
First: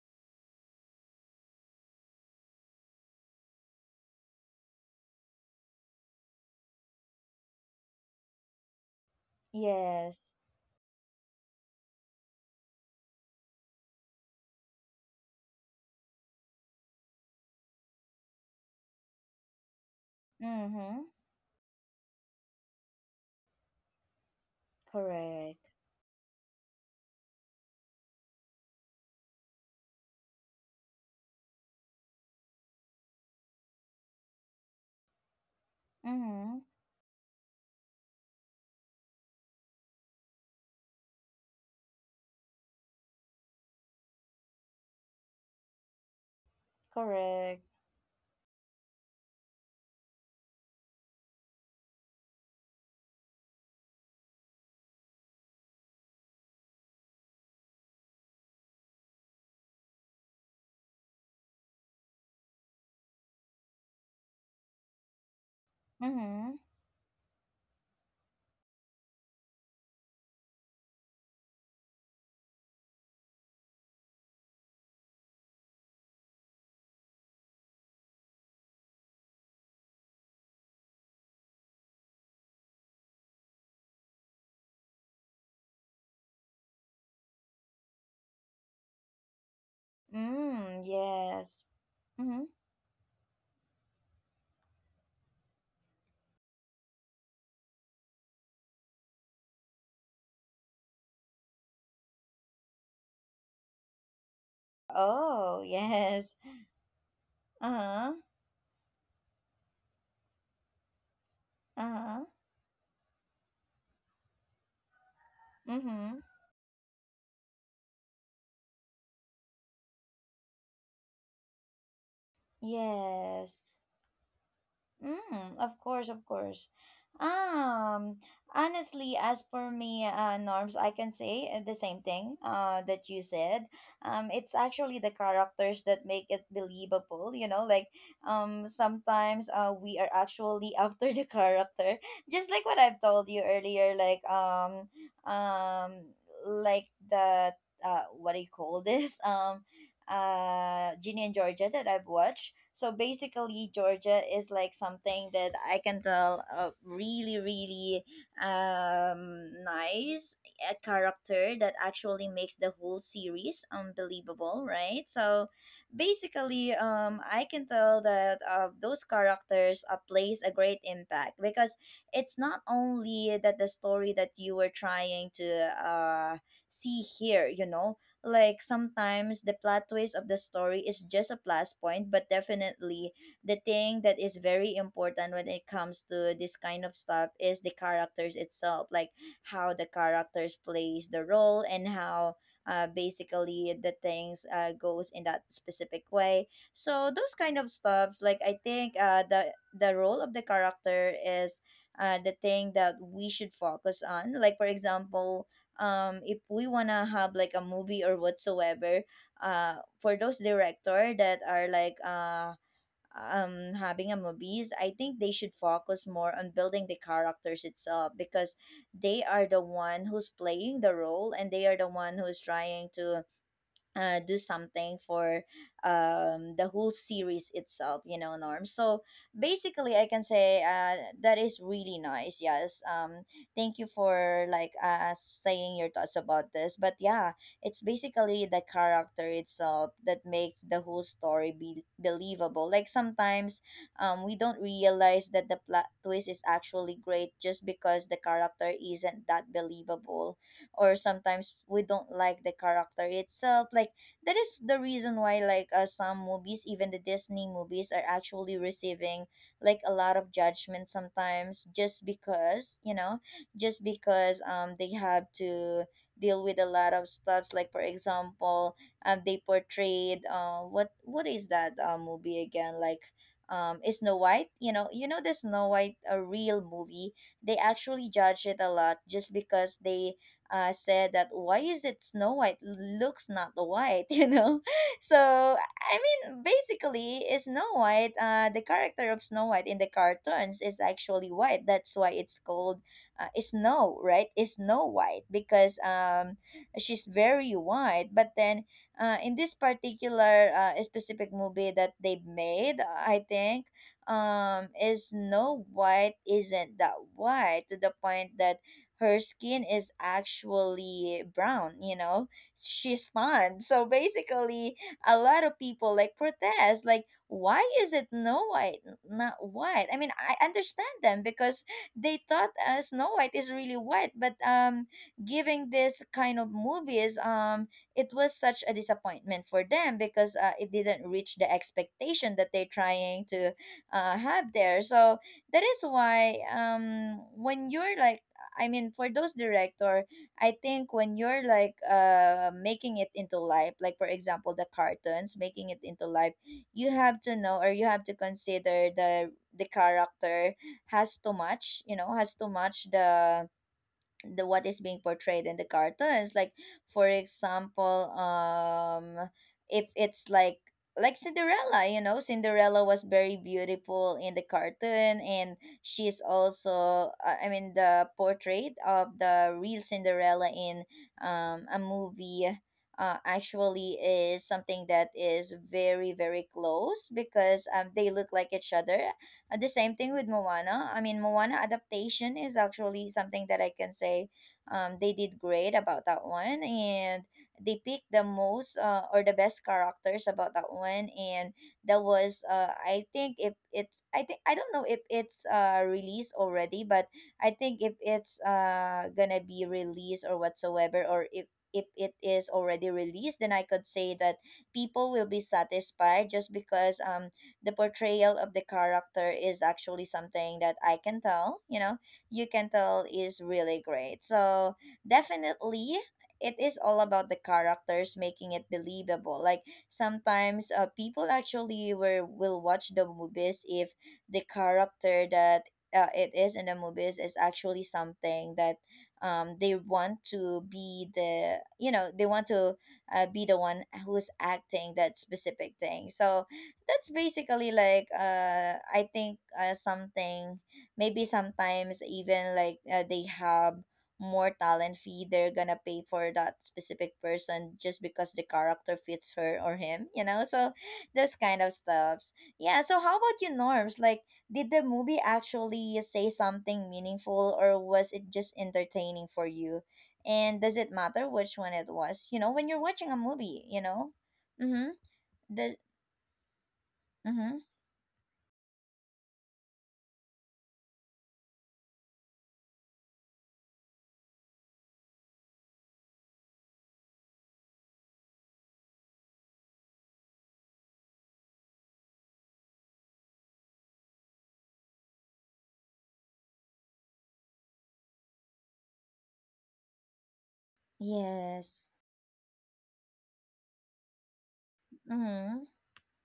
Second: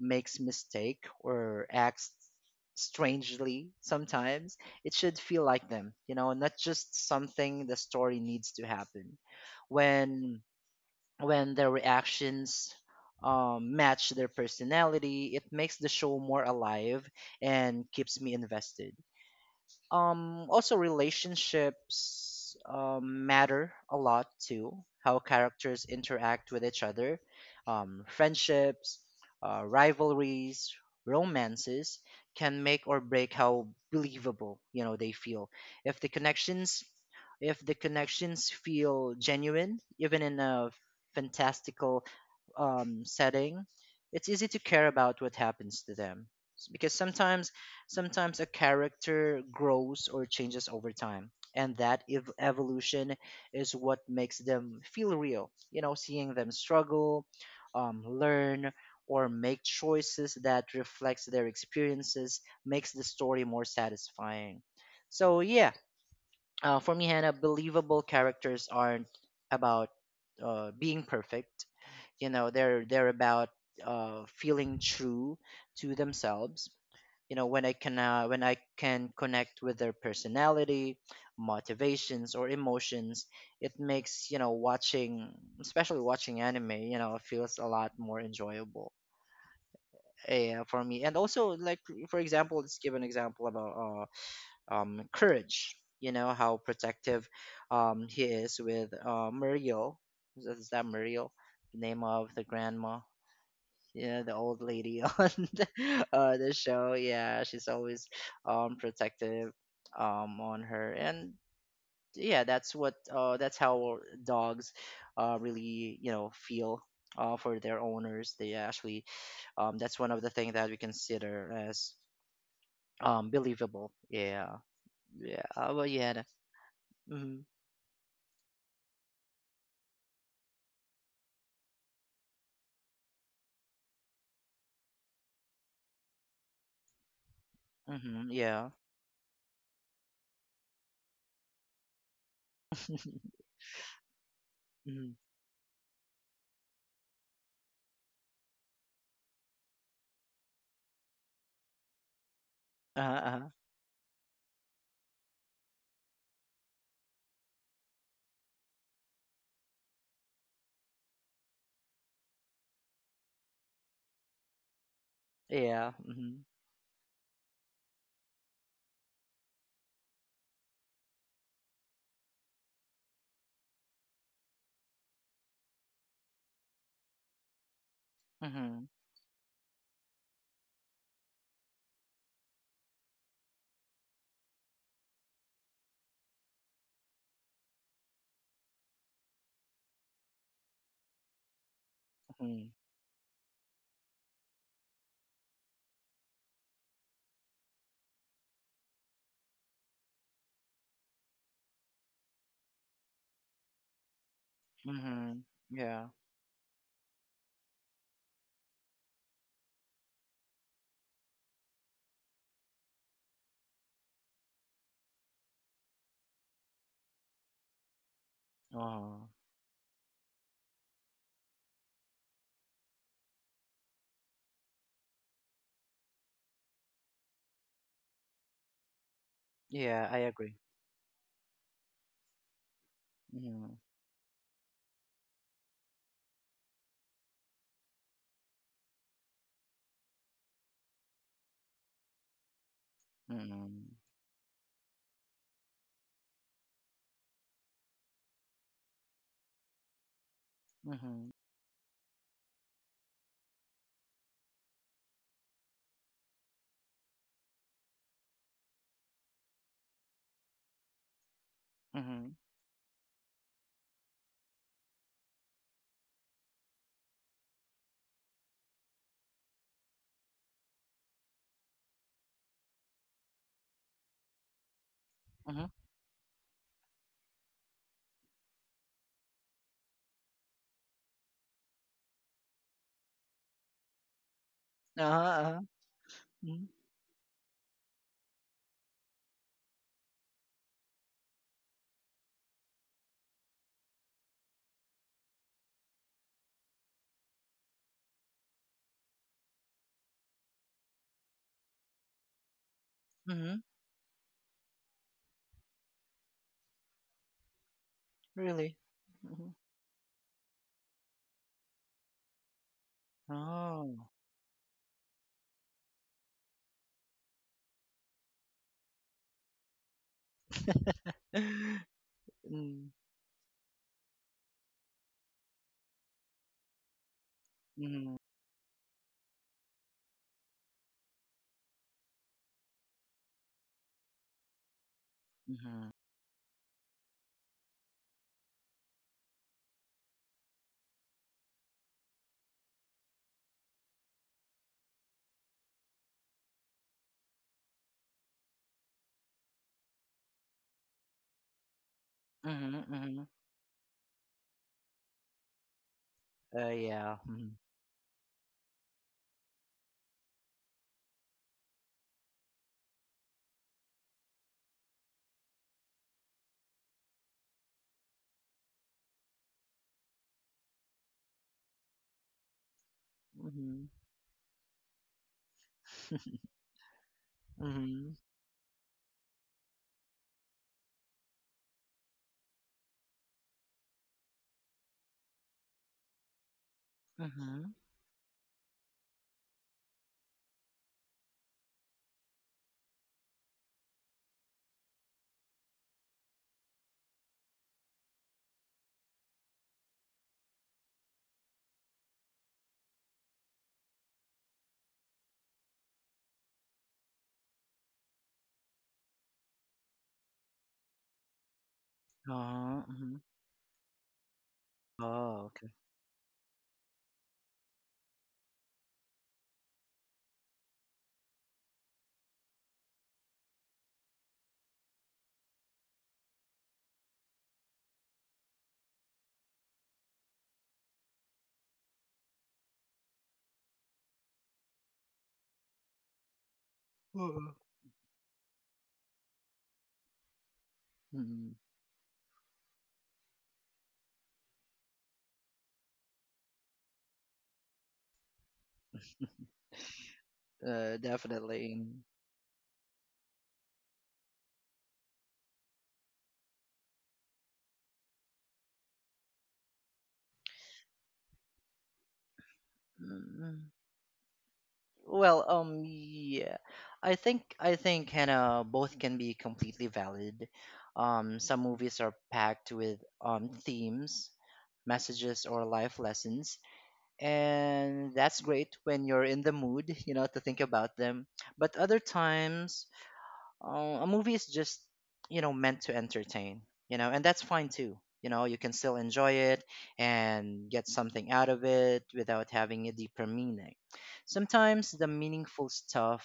[SPEAKER 2] makes mistake or acts strangely sometimes, it should feel like them, you know, not just something the story needs to happen.
[SPEAKER 1] Yes.
[SPEAKER 2] When their reactions match their personality, it makes the show more alive and keeps me invested. Also
[SPEAKER 1] Mm-hmm.
[SPEAKER 2] relationships matter a lot too. How
[SPEAKER 1] Correct.
[SPEAKER 2] characters interact with each other, friendships, rivalries, romances can make or break how believable, you know, they feel. If the
[SPEAKER 1] Mm-hmm.
[SPEAKER 2] connections, feel genuine even in a fantastical setting, it's easy to care about what happens to them. S- because sometimes
[SPEAKER 1] Correct.
[SPEAKER 2] Sometimes a character grows or changes over time, and that evolution is what makes them feel real. You know, seeing them struggle, learn, or make choices that reflects their experiences makes the story more satisfying. So yeah,
[SPEAKER 1] Mm-hmm.
[SPEAKER 2] for me, Hannah, believable characters aren't about being perfect. You know, they're about feeling true to themselves. You know, when I can, connect with their personality, motivations, or emotions, it makes, you know, watching, especially watching anime, you know, feels a lot more enjoyable
[SPEAKER 1] Mm,
[SPEAKER 2] for me. And also
[SPEAKER 1] yes.
[SPEAKER 2] like, for
[SPEAKER 1] Mm-hmm.
[SPEAKER 2] example, let's give an example about courage, you know, how protective he is with Muriel. Is that Muriel, the name of the grandma? Yeah, the old lady on
[SPEAKER 1] Oh, yes.
[SPEAKER 2] the show. Yeah, she's always
[SPEAKER 1] Uh-huh.
[SPEAKER 2] protective on her, and
[SPEAKER 1] Uh-huh.
[SPEAKER 2] yeah, that's what that's how dogs really, you
[SPEAKER 1] Mm-hmm.
[SPEAKER 2] know, feel for their owners. They actually that's one of the things that we consider as
[SPEAKER 1] Yes.
[SPEAKER 2] believable. Yeah, yeah.
[SPEAKER 1] Mm, of
[SPEAKER 2] Well,
[SPEAKER 1] course,
[SPEAKER 2] yeah.
[SPEAKER 1] of course.
[SPEAKER 2] Mm-hmm.
[SPEAKER 1] Um, honestly, as per me, norms, I can say the same thing that you said. It's actually the characters that make it believable, you know, like
[SPEAKER 2] Mm-hmm, yeah.
[SPEAKER 1] sometimes we are actually after the character. Just like what I've told you earlier,
[SPEAKER 2] Mm-hmm.
[SPEAKER 1] um, like the what do you call this? Ginny and Georgia that I've watched. So
[SPEAKER 2] Uh-huh, uh-huh.
[SPEAKER 1] basically Georgia is like something that I can tell really really nice, a character that actually makes the whole series unbelievable, right? So
[SPEAKER 2] Yeah. Mm-hmm.
[SPEAKER 1] basically I can tell that those characters plays a great impact, because it's not only that the story that you were trying to uh see here, you know, like
[SPEAKER 2] Mm-hmm.
[SPEAKER 1] sometimes the plot twist of the story is just a plus point, but definitely the thing that is very important when it comes to this kind of stuff is the characters itself, like how the characters plays the role and how
[SPEAKER 2] Mm-hmm.
[SPEAKER 1] basically the things goes in that specific way. So those kind of stuffs, like I think the role of the character is the thing that we should focus on. Like for
[SPEAKER 2] Mm-hmm.
[SPEAKER 1] example,
[SPEAKER 2] Yeah.
[SPEAKER 1] if we wanna have like a movie or whatsoever, uh for those director that are like having a movies, I think they should focus more on building the characters itself, because they
[SPEAKER 2] Oh.
[SPEAKER 1] are the one who's playing the role and they are the one who's trying to do something for the whole series itself, you know, Norm. So basically, I
[SPEAKER 2] Yeah, I
[SPEAKER 1] can
[SPEAKER 2] agree.
[SPEAKER 1] say that is really nice. Yes.
[SPEAKER 2] Mhm,
[SPEAKER 1] Thank you for like saying your thoughts about this. But yeah, it's basically the character itself that makes the whole story be believable. Like sometimes
[SPEAKER 2] mhm,
[SPEAKER 1] we don't realize that the plot twist is actually great just because the character isn't that believable,
[SPEAKER 2] mhm,
[SPEAKER 1] or
[SPEAKER 2] mhm,
[SPEAKER 1] sometimes we don't like the character itself. Like that is the reason why, like some movies, even the Disney movies are actually receiving like a lot of judgment sometimes,
[SPEAKER 2] mhm.
[SPEAKER 1] just
[SPEAKER 2] Uh-huh,
[SPEAKER 1] because you know, just because they have to deal with a lot of stuffs. Like for example, they portrayed what is that movie again, like is Snow White, you know, you know the
[SPEAKER 2] uh-huh.
[SPEAKER 1] Snow White, a real movie. They actually judge it a lot just because they said that why is it Snow White looks not white, you know?
[SPEAKER 2] Uh
[SPEAKER 1] So
[SPEAKER 2] huh.
[SPEAKER 1] I mean,
[SPEAKER 2] Mhm,
[SPEAKER 1] basically, is Snow White, the character of Snow White in the cartoons is actually white. That's why it's called Snow, right? Is Snow White because she's very white. But then in this particular specific movie that they made, I
[SPEAKER 2] mhm.
[SPEAKER 1] think is Snow White isn't that white, to the point that
[SPEAKER 2] Really?
[SPEAKER 1] her
[SPEAKER 2] Mhm.
[SPEAKER 1] skin is actually brown, you know? She's tan. So
[SPEAKER 2] Oh.
[SPEAKER 1] basically, a lot of people like protest, like, why is it no white, not white? I mean, I understand them because they thought
[SPEAKER 2] Mm,
[SPEAKER 1] Snow White is really white, but giving this kind of movies, it
[SPEAKER 2] mhm,
[SPEAKER 1] was such a disappointment for them because it didn't reach the expectation that they're trying to have there. So that is
[SPEAKER 2] mhm,
[SPEAKER 1] why when you're like, I mean, for those director, I think when you're like making it into life, like for example the cartoons, making it into life, you have to know or you have to consider the character has too much, you know, has too
[SPEAKER 2] mhm,
[SPEAKER 1] much
[SPEAKER 2] mhm.
[SPEAKER 1] the what is being portrayed in the cartoons, like for
[SPEAKER 2] Yeah. Mhm,
[SPEAKER 1] example if it's like Cinderella, you know, Cinderella was very beautiful in the cartoon, and she's also I mean the portrait of the real Cinderella in a movie
[SPEAKER 2] mhm,
[SPEAKER 1] actually is something that is very very close, because
[SPEAKER 2] mhm,
[SPEAKER 1] they
[SPEAKER 2] mhm.
[SPEAKER 1] look like each other. Uh, the same thing with Moana. I mean, Moana adaptation is actually something that I can say they did great about that one, and they picked the most or the best characters about that one, and that was I think if it's, I think I don't know if it's released already, but I think if it's gonna be released or whatsoever, or if it is already released, then I could say that people will be satisfied, just because the portrayal of the character is actually something that I can tell, you know, you can
[SPEAKER 2] Uh-huh,
[SPEAKER 1] tell
[SPEAKER 2] mhm.
[SPEAKER 1] is really great. So
[SPEAKER 2] Oh, okay.
[SPEAKER 1] definitely it is all about the characters making it believable. Like sometimes people actually were, will watch the movies if the character that it is in the movies is actually something that they want to be the, you know, they want to be the one who's acting that specific thing. So that's
[SPEAKER 2] Uh-uh.
[SPEAKER 1] basically like I think something, maybe
[SPEAKER 2] Mhm.
[SPEAKER 1] sometimes even like they have more talent fee they're gonna pay for that specific person, just because the character fits her or him, you know. So this kind of
[SPEAKER 2] Definitely.
[SPEAKER 1] stuffs, yeah. So how about you, norms, like, did the movie actually say something meaningful, or was it just entertaining for you, and does it matter which one it was, you know, when you're watching a
[SPEAKER 2] Mm-hmm.
[SPEAKER 1] movie, you know? Mm-hmm.
[SPEAKER 2] Well,
[SPEAKER 1] The
[SPEAKER 2] yeah, I think
[SPEAKER 1] mm-hmm.
[SPEAKER 2] kind of both can be completely valid. Some movies are packed with themes, messages, or life lessons, and that's great when you're in the mood, you know, to think about them. But other times, a movie is just meant to entertain. And that's fine too. You can still enjoy it and get something out of
[SPEAKER 1] Yes.
[SPEAKER 2] it without having a deeper meaning. Sometimes the
[SPEAKER 1] Mhm.
[SPEAKER 2] meaningful stuff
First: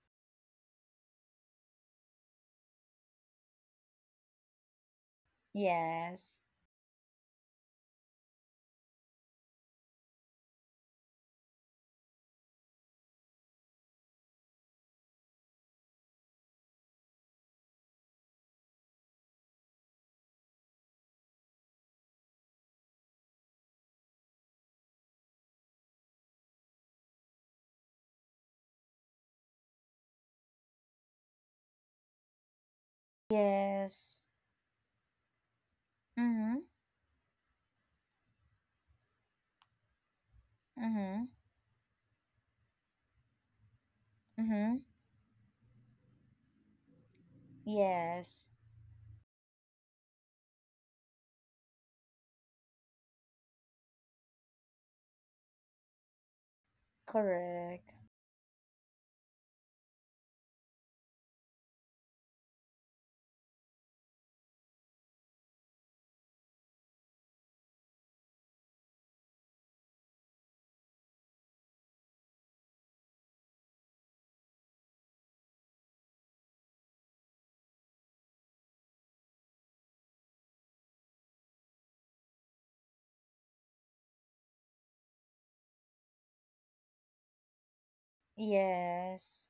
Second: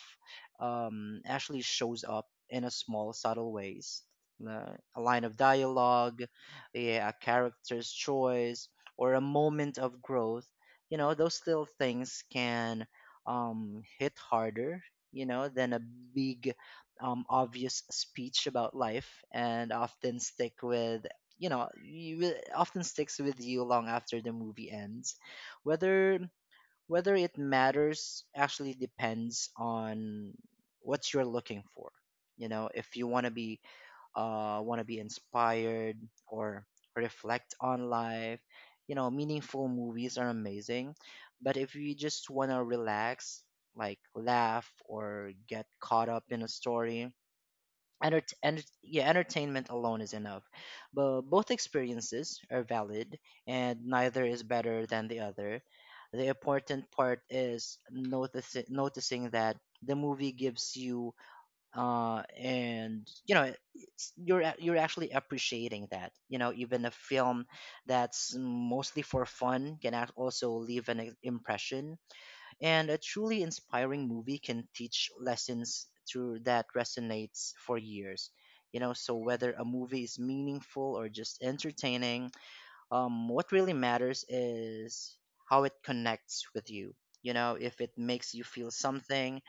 [SPEAKER 2] actually shows up in a small subtle ways. A line of dialogue,
[SPEAKER 1] Yes.
[SPEAKER 2] yeah, a character's choice, or a moment of growth. Those little things can hit harder than a big, obvious speech about life, and often stick with you know you will- often sticks with you long after the movie ends. whether Whether it matters actually depends on what you're looking for. If you want to be
[SPEAKER 1] Yes.
[SPEAKER 2] inspired
[SPEAKER 1] Mhm.
[SPEAKER 2] or reflect on life, meaningful movies are amazing.
[SPEAKER 1] Mhm.
[SPEAKER 2] But if you just want to relax, like laugh
[SPEAKER 1] Mhm.
[SPEAKER 2] or get caught up in a story,
[SPEAKER 1] Yes.
[SPEAKER 2] yeah, entertainment alone is enough. But both experiences are valid, and neither is better than the other. The important part is
[SPEAKER 1] Correct.
[SPEAKER 2] noticing that the movie gives you, and it's, you're actually appreciating that. You know, even a film that's mostly for fun can also leave an impression. And a truly inspiring movie can teach lessons through that resonates for years. You know, so whether a movie is meaningful or just entertaining, what really matters is how it connects with you. You know, if it makes you feel something,
[SPEAKER 1] Yes.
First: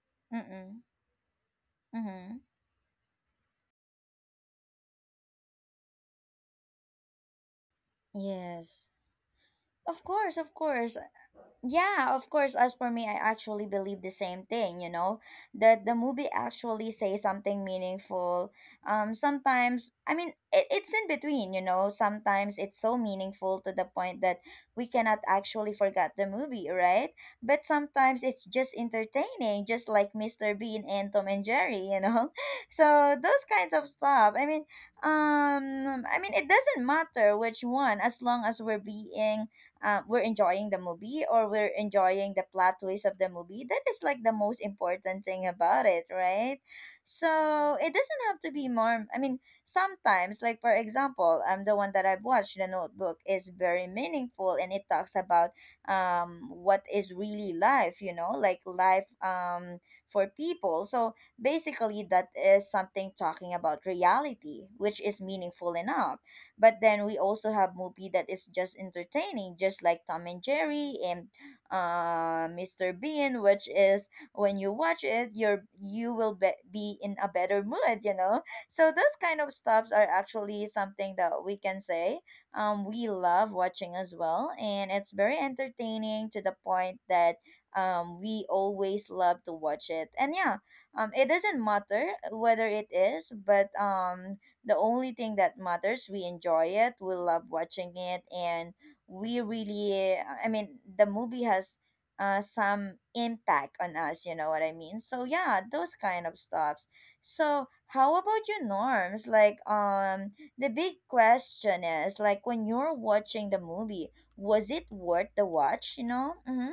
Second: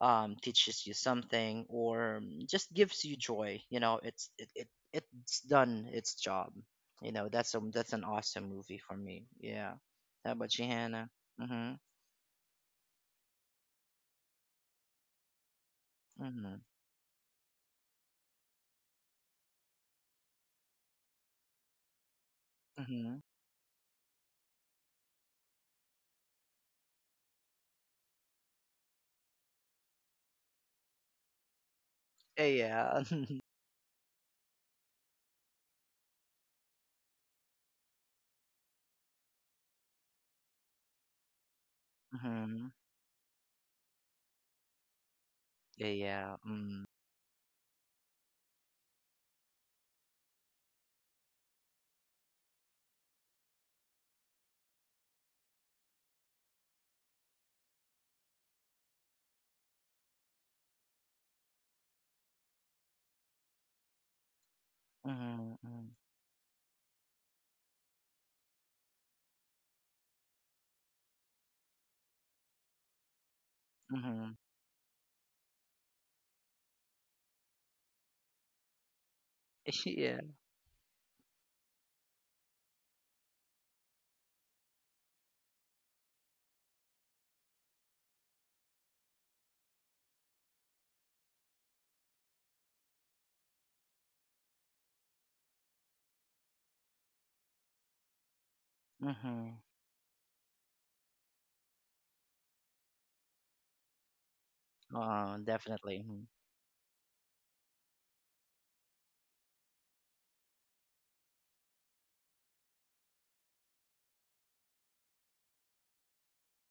[SPEAKER 1] Mhm.
[SPEAKER 2] teaches you something, or
[SPEAKER 1] Mhm.
[SPEAKER 2] just gives you joy, you know, it's it, it it's done its job. You know, that's an awesome movie
[SPEAKER 1] Yes.
[SPEAKER 2] for me. Yeah.
[SPEAKER 1] Of
[SPEAKER 2] How
[SPEAKER 1] course, of
[SPEAKER 2] about you,
[SPEAKER 1] course.
[SPEAKER 2] Hannah? Mm-hmm.
[SPEAKER 1] Yeah, of course. As for me, I actually believe the same thing, you know, that the movie
[SPEAKER 2] Mm-hmm.
[SPEAKER 1] actually says something meaningful. Sometimes, I mean, it, it's in between, you know, sometimes it's so
[SPEAKER 2] Mm-hmm.
[SPEAKER 1] meaningful to the point that we cannot actually forget the movie, right? But sometimes it's just entertaining, just like Mr. Bean and Tom and Jerry, you know?
[SPEAKER 2] Yeah, yeah.
[SPEAKER 1] So those kinds of stuff. I mean, it doesn't matter which one, as long as we're being we're enjoying the movie or we're enjoying the
[SPEAKER 2] Mhm.
[SPEAKER 1] plot twist of the movie. That is like the most important thing about
[SPEAKER 2] Yeah,
[SPEAKER 1] it,
[SPEAKER 2] yeah.
[SPEAKER 1] right?
[SPEAKER 2] Mm.
[SPEAKER 1] So it doesn't have to be more. I mean, sometimes, like for example, the one that I've watched, The Notebook, is very meaningful and it talks about what is really life. You know, like life for people. So basically, that is something talking about reality, which is
[SPEAKER 2] Mhm.
[SPEAKER 1] meaningful
[SPEAKER 2] Mm.
[SPEAKER 1] enough. But then we also have movie that is just entertaining, just like Tom and Jerry and Mr. Bean, which is
[SPEAKER 2] Mhm.
[SPEAKER 1] when you watch it, you will be in a better mood, you know. So those kind of stuffs are
[SPEAKER 2] Yeah.
[SPEAKER 1] actually something that we can say we love watching as well, and it's very entertaining to the point that we always love to watch it. And yeah, it doesn't matter whether it is, but the only thing that matters, we enjoy it, we love watching it, and we
[SPEAKER 2] Mhm.
[SPEAKER 1] really, I mean, the movie has some impact on us, you know what I mean? So,
[SPEAKER 2] Oh,
[SPEAKER 1] yeah, those
[SPEAKER 2] definitely.
[SPEAKER 1] kind
[SPEAKER 2] Mhm.
[SPEAKER 1] of stuffs. So, how about your norms? Like, the big question is, like, when you're watching the movie, was it worth the watch, you know? Mm-hmm.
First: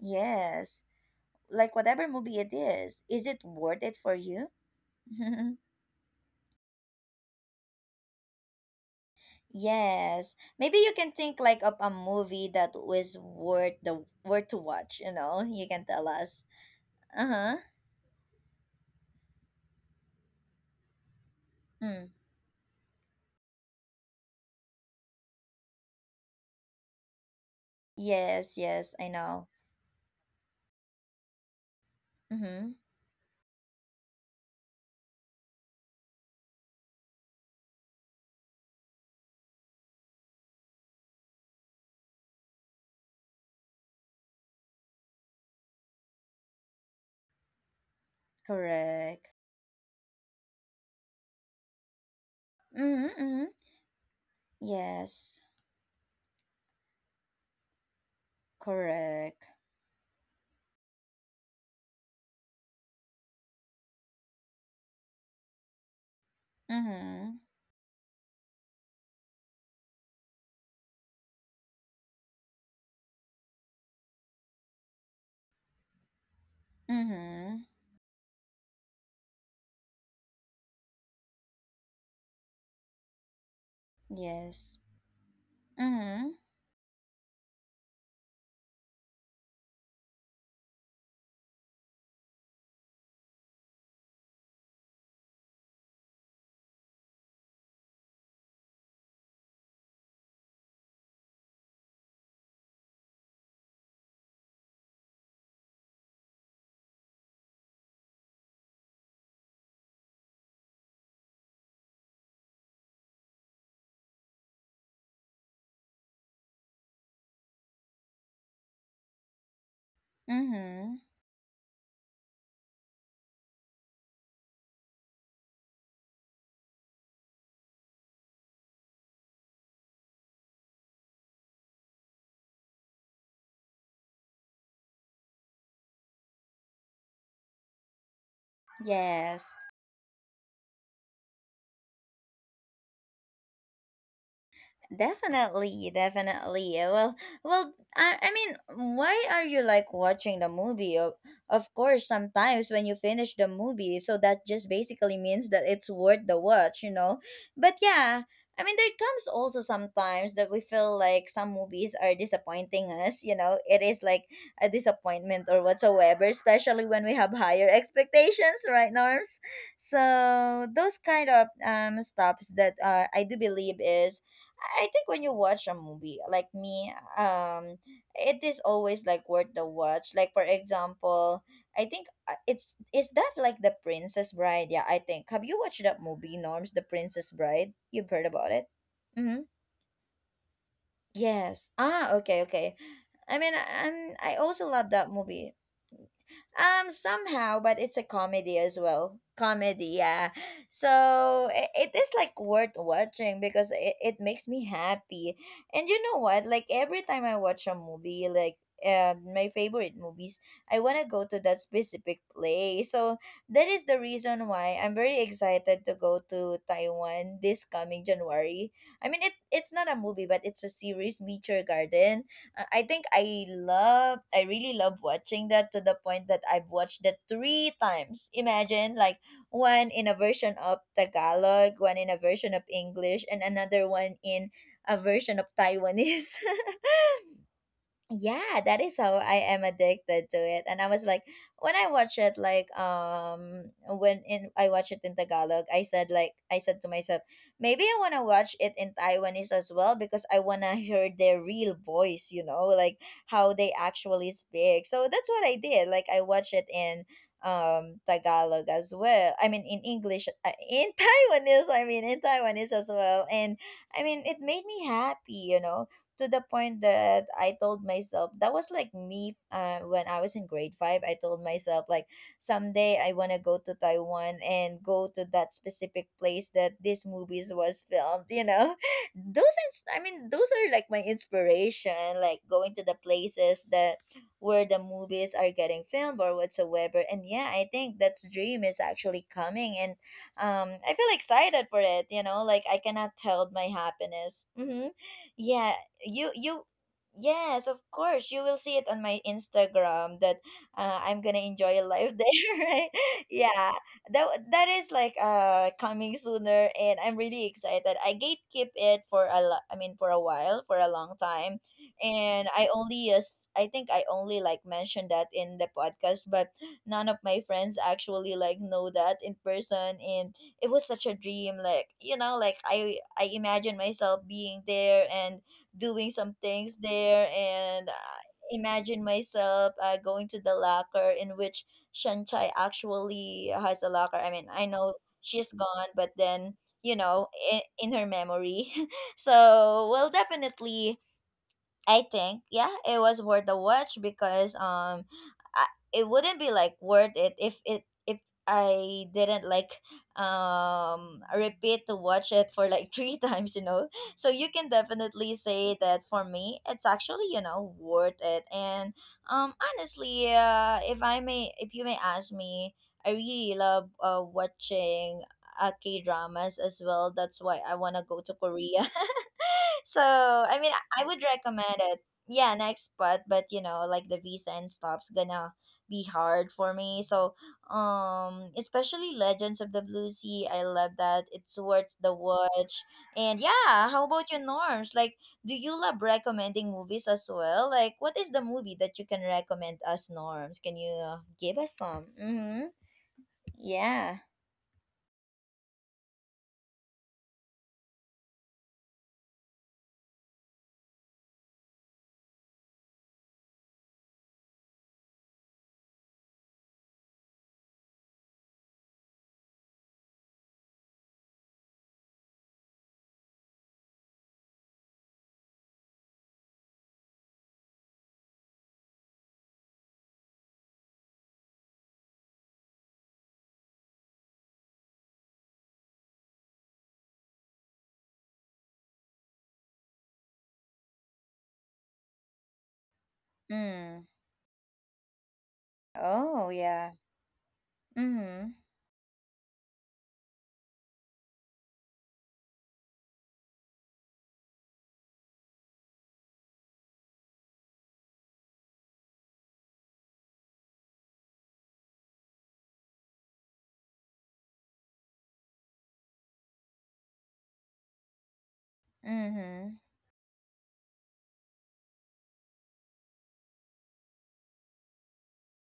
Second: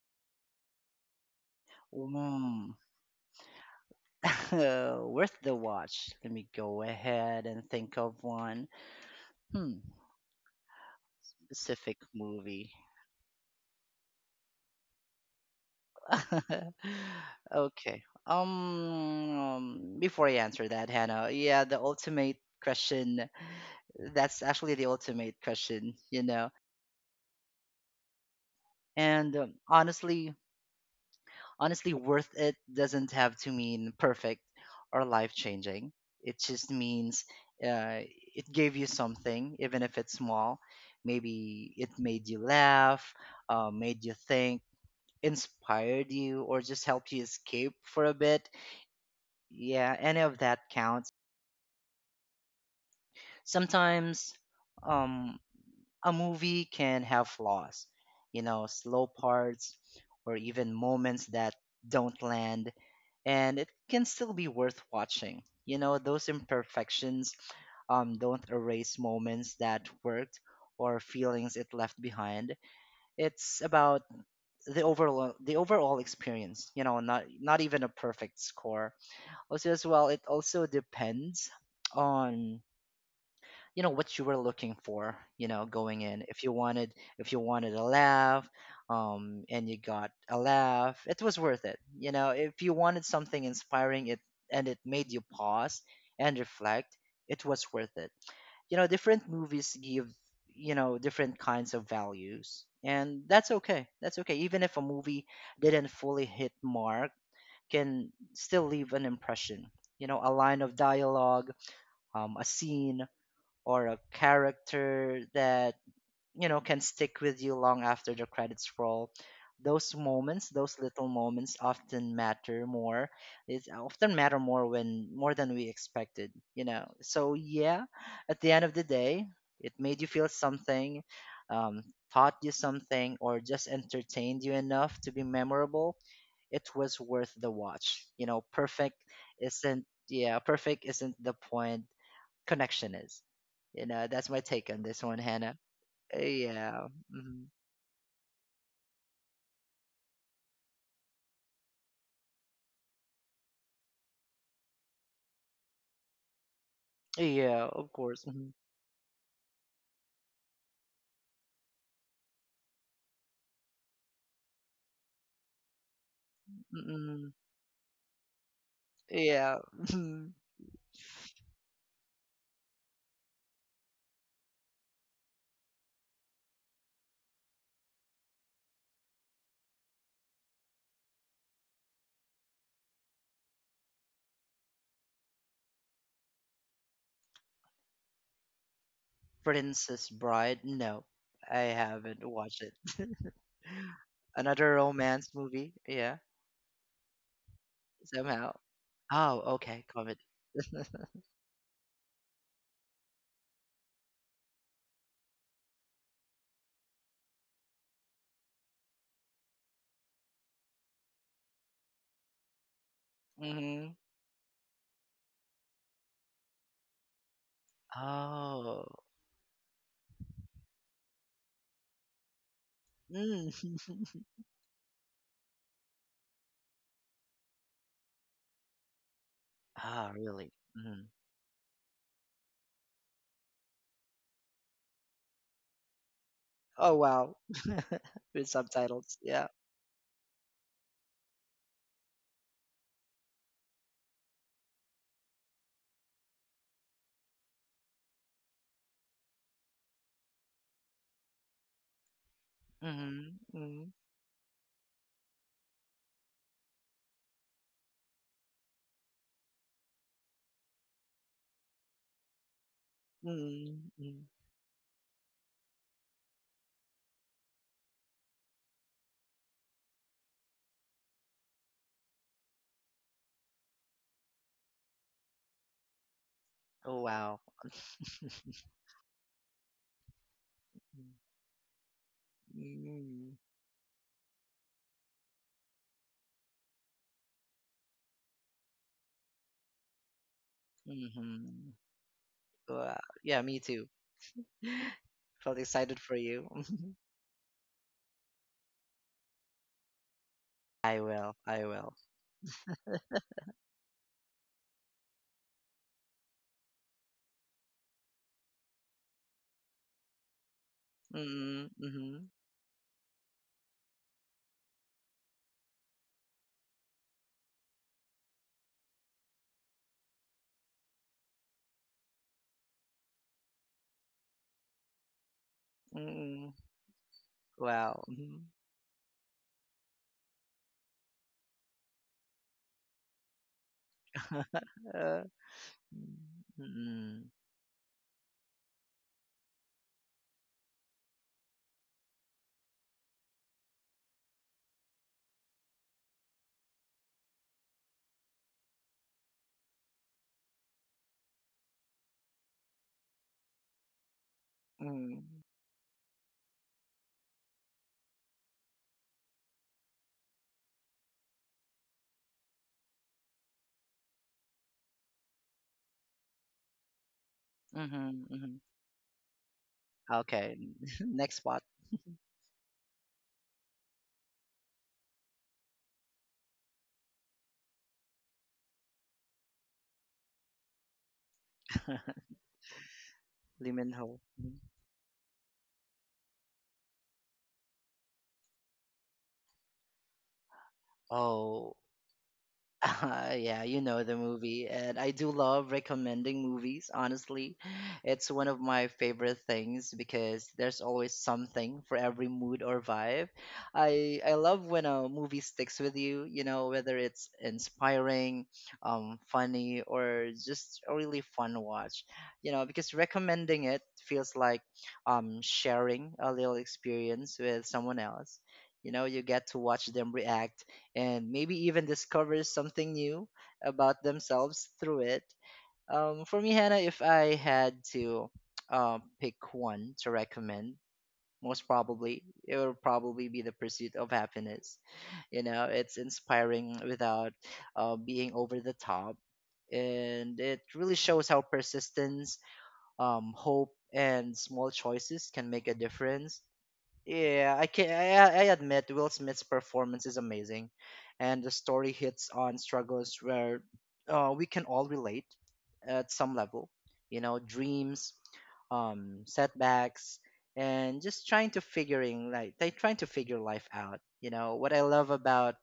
[SPEAKER 1] Yes, like whatever movie it
[SPEAKER 2] Mm.
[SPEAKER 1] is it worth it for you?
[SPEAKER 2] Worth the watch. Let me go ahead and think of one. Hmm.
[SPEAKER 1] Yes. Maybe you can think like of a
[SPEAKER 2] Specific
[SPEAKER 1] movie that
[SPEAKER 2] movie.
[SPEAKER 1] was worth the worth to watch, you know? You can tell us. Uh-huh.
[SPEAKER 2] Okay. Before I answer that, Hannah, yeah, the
[SPEAKER 1] Mm.
[SPEAKER 2] ultimate question that's actually the ultimate question, you know.
[SPEAKER 1] Yes, yes, I
[SPEAKER 2] And
[SPEAKER 1] know.
[SPEAKER 2] honestly, honestly, worth it
[SPEAKER 1] Mm-hmm.
[SPEAKER 2] doesn't have to mean perfect or life changing. It just means uh, it gave you something, even if it's small. Maybe it made you laugh, made you think, inspired you, or just helped you escape for a bit.
[SPEAKER 1] Correct.
[SPEAKER 2] Yeah, any of that counts.
[SPEAKER 1] Mm-hmm, mm-hmm.
[SPEAKER 2] Sometimes um,
[SPEAKER 1] Yes.
[SPEAKER 2] a movie can have flaws, you know, slow
[SPEAKER 1] Correct.
[SPEAKER 2] parts, or even moments that don't land, and it can still be worth watching. You know, those
[SPEAKER 1] Mm-hmm.
[SPEAKER 2] imperfections don't erase moments that worked or feelings it left behind. It's about the overall experience. You know, not
[SPEAKER 1] Mm-hmm.
[SPEAKER 2] even a perfect score. Also, as well, it also depends on what you were looking
[SPEAKER 1] Yes.
[SPEAKER 2] for going in.
[SPEAKER 1] Mm-hmm.
[SPEAKER 2] If you wanted a laugh and you got a laugh, it was worth it. You know, if you wanted something inspiring it and it made you pause and reflect, it was worth it. You know, different movies give different kinds of values, and that's okay. Even if a movie didn't fully hit mark, can still leave an impression. You know, a line of dialogue, a scene, or a character that can stick with you long after the credits roll. Those moments, those
[SPEAKER 1] Mm-hmm.
[SPEAKER 2] little moments often matter more it often matter more when more than we expected. You know, so yeah, at the end of the day, it made you feel something, um, taught you something, or just entertained you enough to be memorable, it was worth the watch. You know perfect
[SPEAKER 1] Yes.
[SPEAKER 2] isn't Yeah, perfect isn't the point, connection is. You know, that's my take on this one, Hannah.
[SPEAKER 1] Definitely, definitely.
[SPEAKER 2] Yeah.
[SPEAKER 1] Uh, Well,
[SPEAKER 2] Mhm.
[SPEAKER 1] well, I mean, why are you like watching the movie? Of course, sometimes when you finish the movie, so that just basically means that it's worth the watch, you know?
[SPEAKER 2] Yeah,
[SPEAKER 1] But
[SPEAKER 2] of
[SPEAKER 1] yeah,
[SPEAKER 2] course. Mhm.
[SPEAKER 1] I mean, there comes also sometimes that we feel like some movies are disappointing us, you know? It is like a disappointment or whatsoever, especially when we have
[SPEAKER 2] Mm-mm.
[SPEAKER 1] higher expectations, right, Norms?
[SPEAKER 2] Yeah. Mhm.
[SPEAKER 1] So, those kind of stops that I do believe is I think when you watch a movie like me, um, it is always like worth the watch. Like for example, I think it's is that like the Princess Bride? Yeah, I think. Have you watched that movie, Norms? The Princess Bride. You've heard about it? Mm-hmm.
[SPEAKER 2] Princess Bride? No, I
[SPEAKER 1] Yes. Ah.
[SPEAKER 2] haven't
[SPEAKER 1] Okay.
[SPEAKER 2] watched it.
[SPEAKER 1] Okay. I mean, I also
[SPEAKER 2] Another
[SPEAKER 1] love that
[SPEAKER 2] romance
[SPEAKER 1] movie.
[SPEAKER 2] movie? Yeah,
[SPEAKER 1] Somehow, but it's a
[SPEAKER 2] somehow.
[SPEAKER 1] comedy as well.
[SPEAKER 2] Oh, okay,
[SPEAKER 1] Comedy,
[SPEAKER 2] comedy.
[SPEAKER 1] yeah. So it is like worth watching because it makes me happy. And you know what? Like every time I watch a movie, like my favorite movies, I want to go to that specific place. So that is
[SPEAKER 2] Mm-hmm.
[SPEAKER 1] the reason why I'm very excited to go to Taiwan this coming January.
[SPEAKER 2] Oh.
[SPEAKER 1] I mean, it's not a movie, but it's a series, Meteor Garden. I think I
[SPEAKER 2] Mm.
[SPEAKER 1] love, I really love watching that to the point that I've watched it three times. Imagine, like one in
[SPEAKER 2] Ah,
[SPEAKER 1] a
[SPEAKER 2] really?
[SPEAKER 1] version of
[SPEAKER 2] Mm.
[SPEAKER 1] Tagalog, one in a version of English, and another one in a version of Taiwanese.
[SPEAKER 2] Oh, wow. With
[SPEAKER 1] Yeah, that is
[SPEAKER 2] subtitles,
[SPEAKER 1] how I
[SPEAKER 2] yeah.
[SPEAKER 1] am addicted to it, and I was like when I watch it like when in I watch it in Tagalog, I said like I said to myself maybe I want to watch it in Taiwanese as well because I want to hear their real voice, you know, like
[SPEAKER 2] Mm-hmm.
[SPEAKER 1] how they
[SPEAKER 2] Mm-hmm.
[SPEAKER 1] actually speak. So that's what I did. Like I watched it in Tagalog as well, I mean in English, in Taiwanese, I mean in Taiwanese as well. And
[SPEAKER 2] Mm-hmm.
[SPEAKER 1] I
[SPEAKER 2] Mm-hmm.
[SPEAKER 1] mean it made me happy, you know, to the point that I told myself that was like me when I was in grade five. I told myself like someday I wanna go to Taiwan and go to that specific place that
[SPEAKER 2] Oh,
[SPEAKER 1] this
[SPEAKER 2] wow.
[SPEAKER 1] movies was filmed. You know, I mean those are like my inspiration. Like going to the places that where the movies are getting filmed or whatsoever. And yeah, I think that's dream is actually coming, and I feel
[SPEAKER 2] Mm-hmm.
[SPEAKER 1] excited for it. You know, like I
[SPEAKER 2] Wow.
[SPEAKER 1] cannot
[SPEAKER 2] Yeah,
[SPEAKER 1] tell
[SPEAKER 2] me
[SPEAKER 1] my
[SPEAKER 2] too.
[SPEAKER 1] happiness. Mm-hmm.
[SPEAKER 2] Felt
[SPEAKER 1] Yeah,
[SPEAKER 2] excited for
[SPEAKER 1] you
[SPEAKER 2] you.
[SPEAKER 1] you yes, of course you will see it on my Instagram that
[SPEAKER 2] I
[SPEAKER 1] I'm
[SPEAKER 2] will.
[SPEAKER 1] gonna
[SPEAKER 2] I
[SPEAKER 1] enjoy
[SPEAKER 2] will.
[SPEAKER 1] life there, right? Yeah, that is like coming sooner, and I'm really excited. I gatekeep it for a I mean for a while, for a long time,
[SPEAKER 2] Mm-hmm. Mm-hmm.
[SPEAKER 1] and I only yes I think I only like mentioned that in the podcast, but none of my friends actually like know that in person. And it was such a dream, like you know, like I imagine myself being there and doing some
[SPEAKER 2] Mm-mm.
[SPEAKER 1] things there and
[SPEAKER 2] Wow. Mm-hmm.
[SPEAKER 1] imagine myself going to the locker in which Shanchai actually has a locker. I mean, I know she's gone, but then you
[SPEAKER 2] Mm-hmm.
[SPEAKER 1] know, in her memory. So, well, definitely. I think yeah, it was worth the watch because I, it wouldn't be like worth it if I didn't like repeat to watch it for like three times, you know. So you can
[SPEAKER 2] Mm-hmm.
[SPEAKER 1] definitely say that for me, it's actually you know worth it. And honestly, if I may, if you may ask me, I really love watching. K dramas as well. That's why I wanna go to
[SPEAKER 2] Mm-hmm.
[SPEAKER 1] Korea. So,
[SPEAKER 2] Okay.
[SPEAKER 1] I mean, I would
[SPEAKER 2] Next spot.
[SPEAKER 1] recommend it. Yeah, next, expat, but you know, like the visa and stops gonna be hard for me. So, especially Legends of the Blue Sea, I love that. It's worth the watch. And yeah, how
[SPEAKER 2] Liminho.
[SPEAKER 1] about your
[SPEAKER 2] Mhm.
[SPEAKER 1] norms? Like, do you love recommending movies as well? Like, what is the movie that you can recommend us norms? Can you give
[SPEAKER 2] Oh,
[SPEAKER 1] us some? Mm-hmm.
[SPEAKER 2] yeah, you know the
[SPEAKER 1] Yeah.
[SPEAKER 2] movie, and I do love recommending movies, honestly. It's one of my favorite things because there's always something for every mood or vibe. I love when a movie sticks with you, you know, whether it's inspiring, funny, or just a really fun watch, you know, because recommending it feels like sharing a little experience with someone else. You know, you get to watch them react and maybe even discovers something new about themselves through it. For me, Hannah, if I had to pick one to recommend, most probably it would probably be the pursuit
[SPEAKER 1] Mm.
[SPEAKER 2] of happiness. You know, it's
[SPEAKER 1] Oh,
[SPEAKER 2] inspiring
[SPEAKER 1] yeah.
[SPEAKER 2] without being
[SPEAKER 1] Mm-hmm.
[SPEAKER 2] over the top, and it really shows how persistence, hope, and small choices can make a difference. Yeah, I can. I admit Will Smith's performance is amazing, and the story hits on struggles where we can all relate at some level. You know, dreams,
[SPEAKER 1] Mm-hmm.
[SPEAKER 2] setbacks, and just trying to figuring like they trying to figure life out. You know what I love about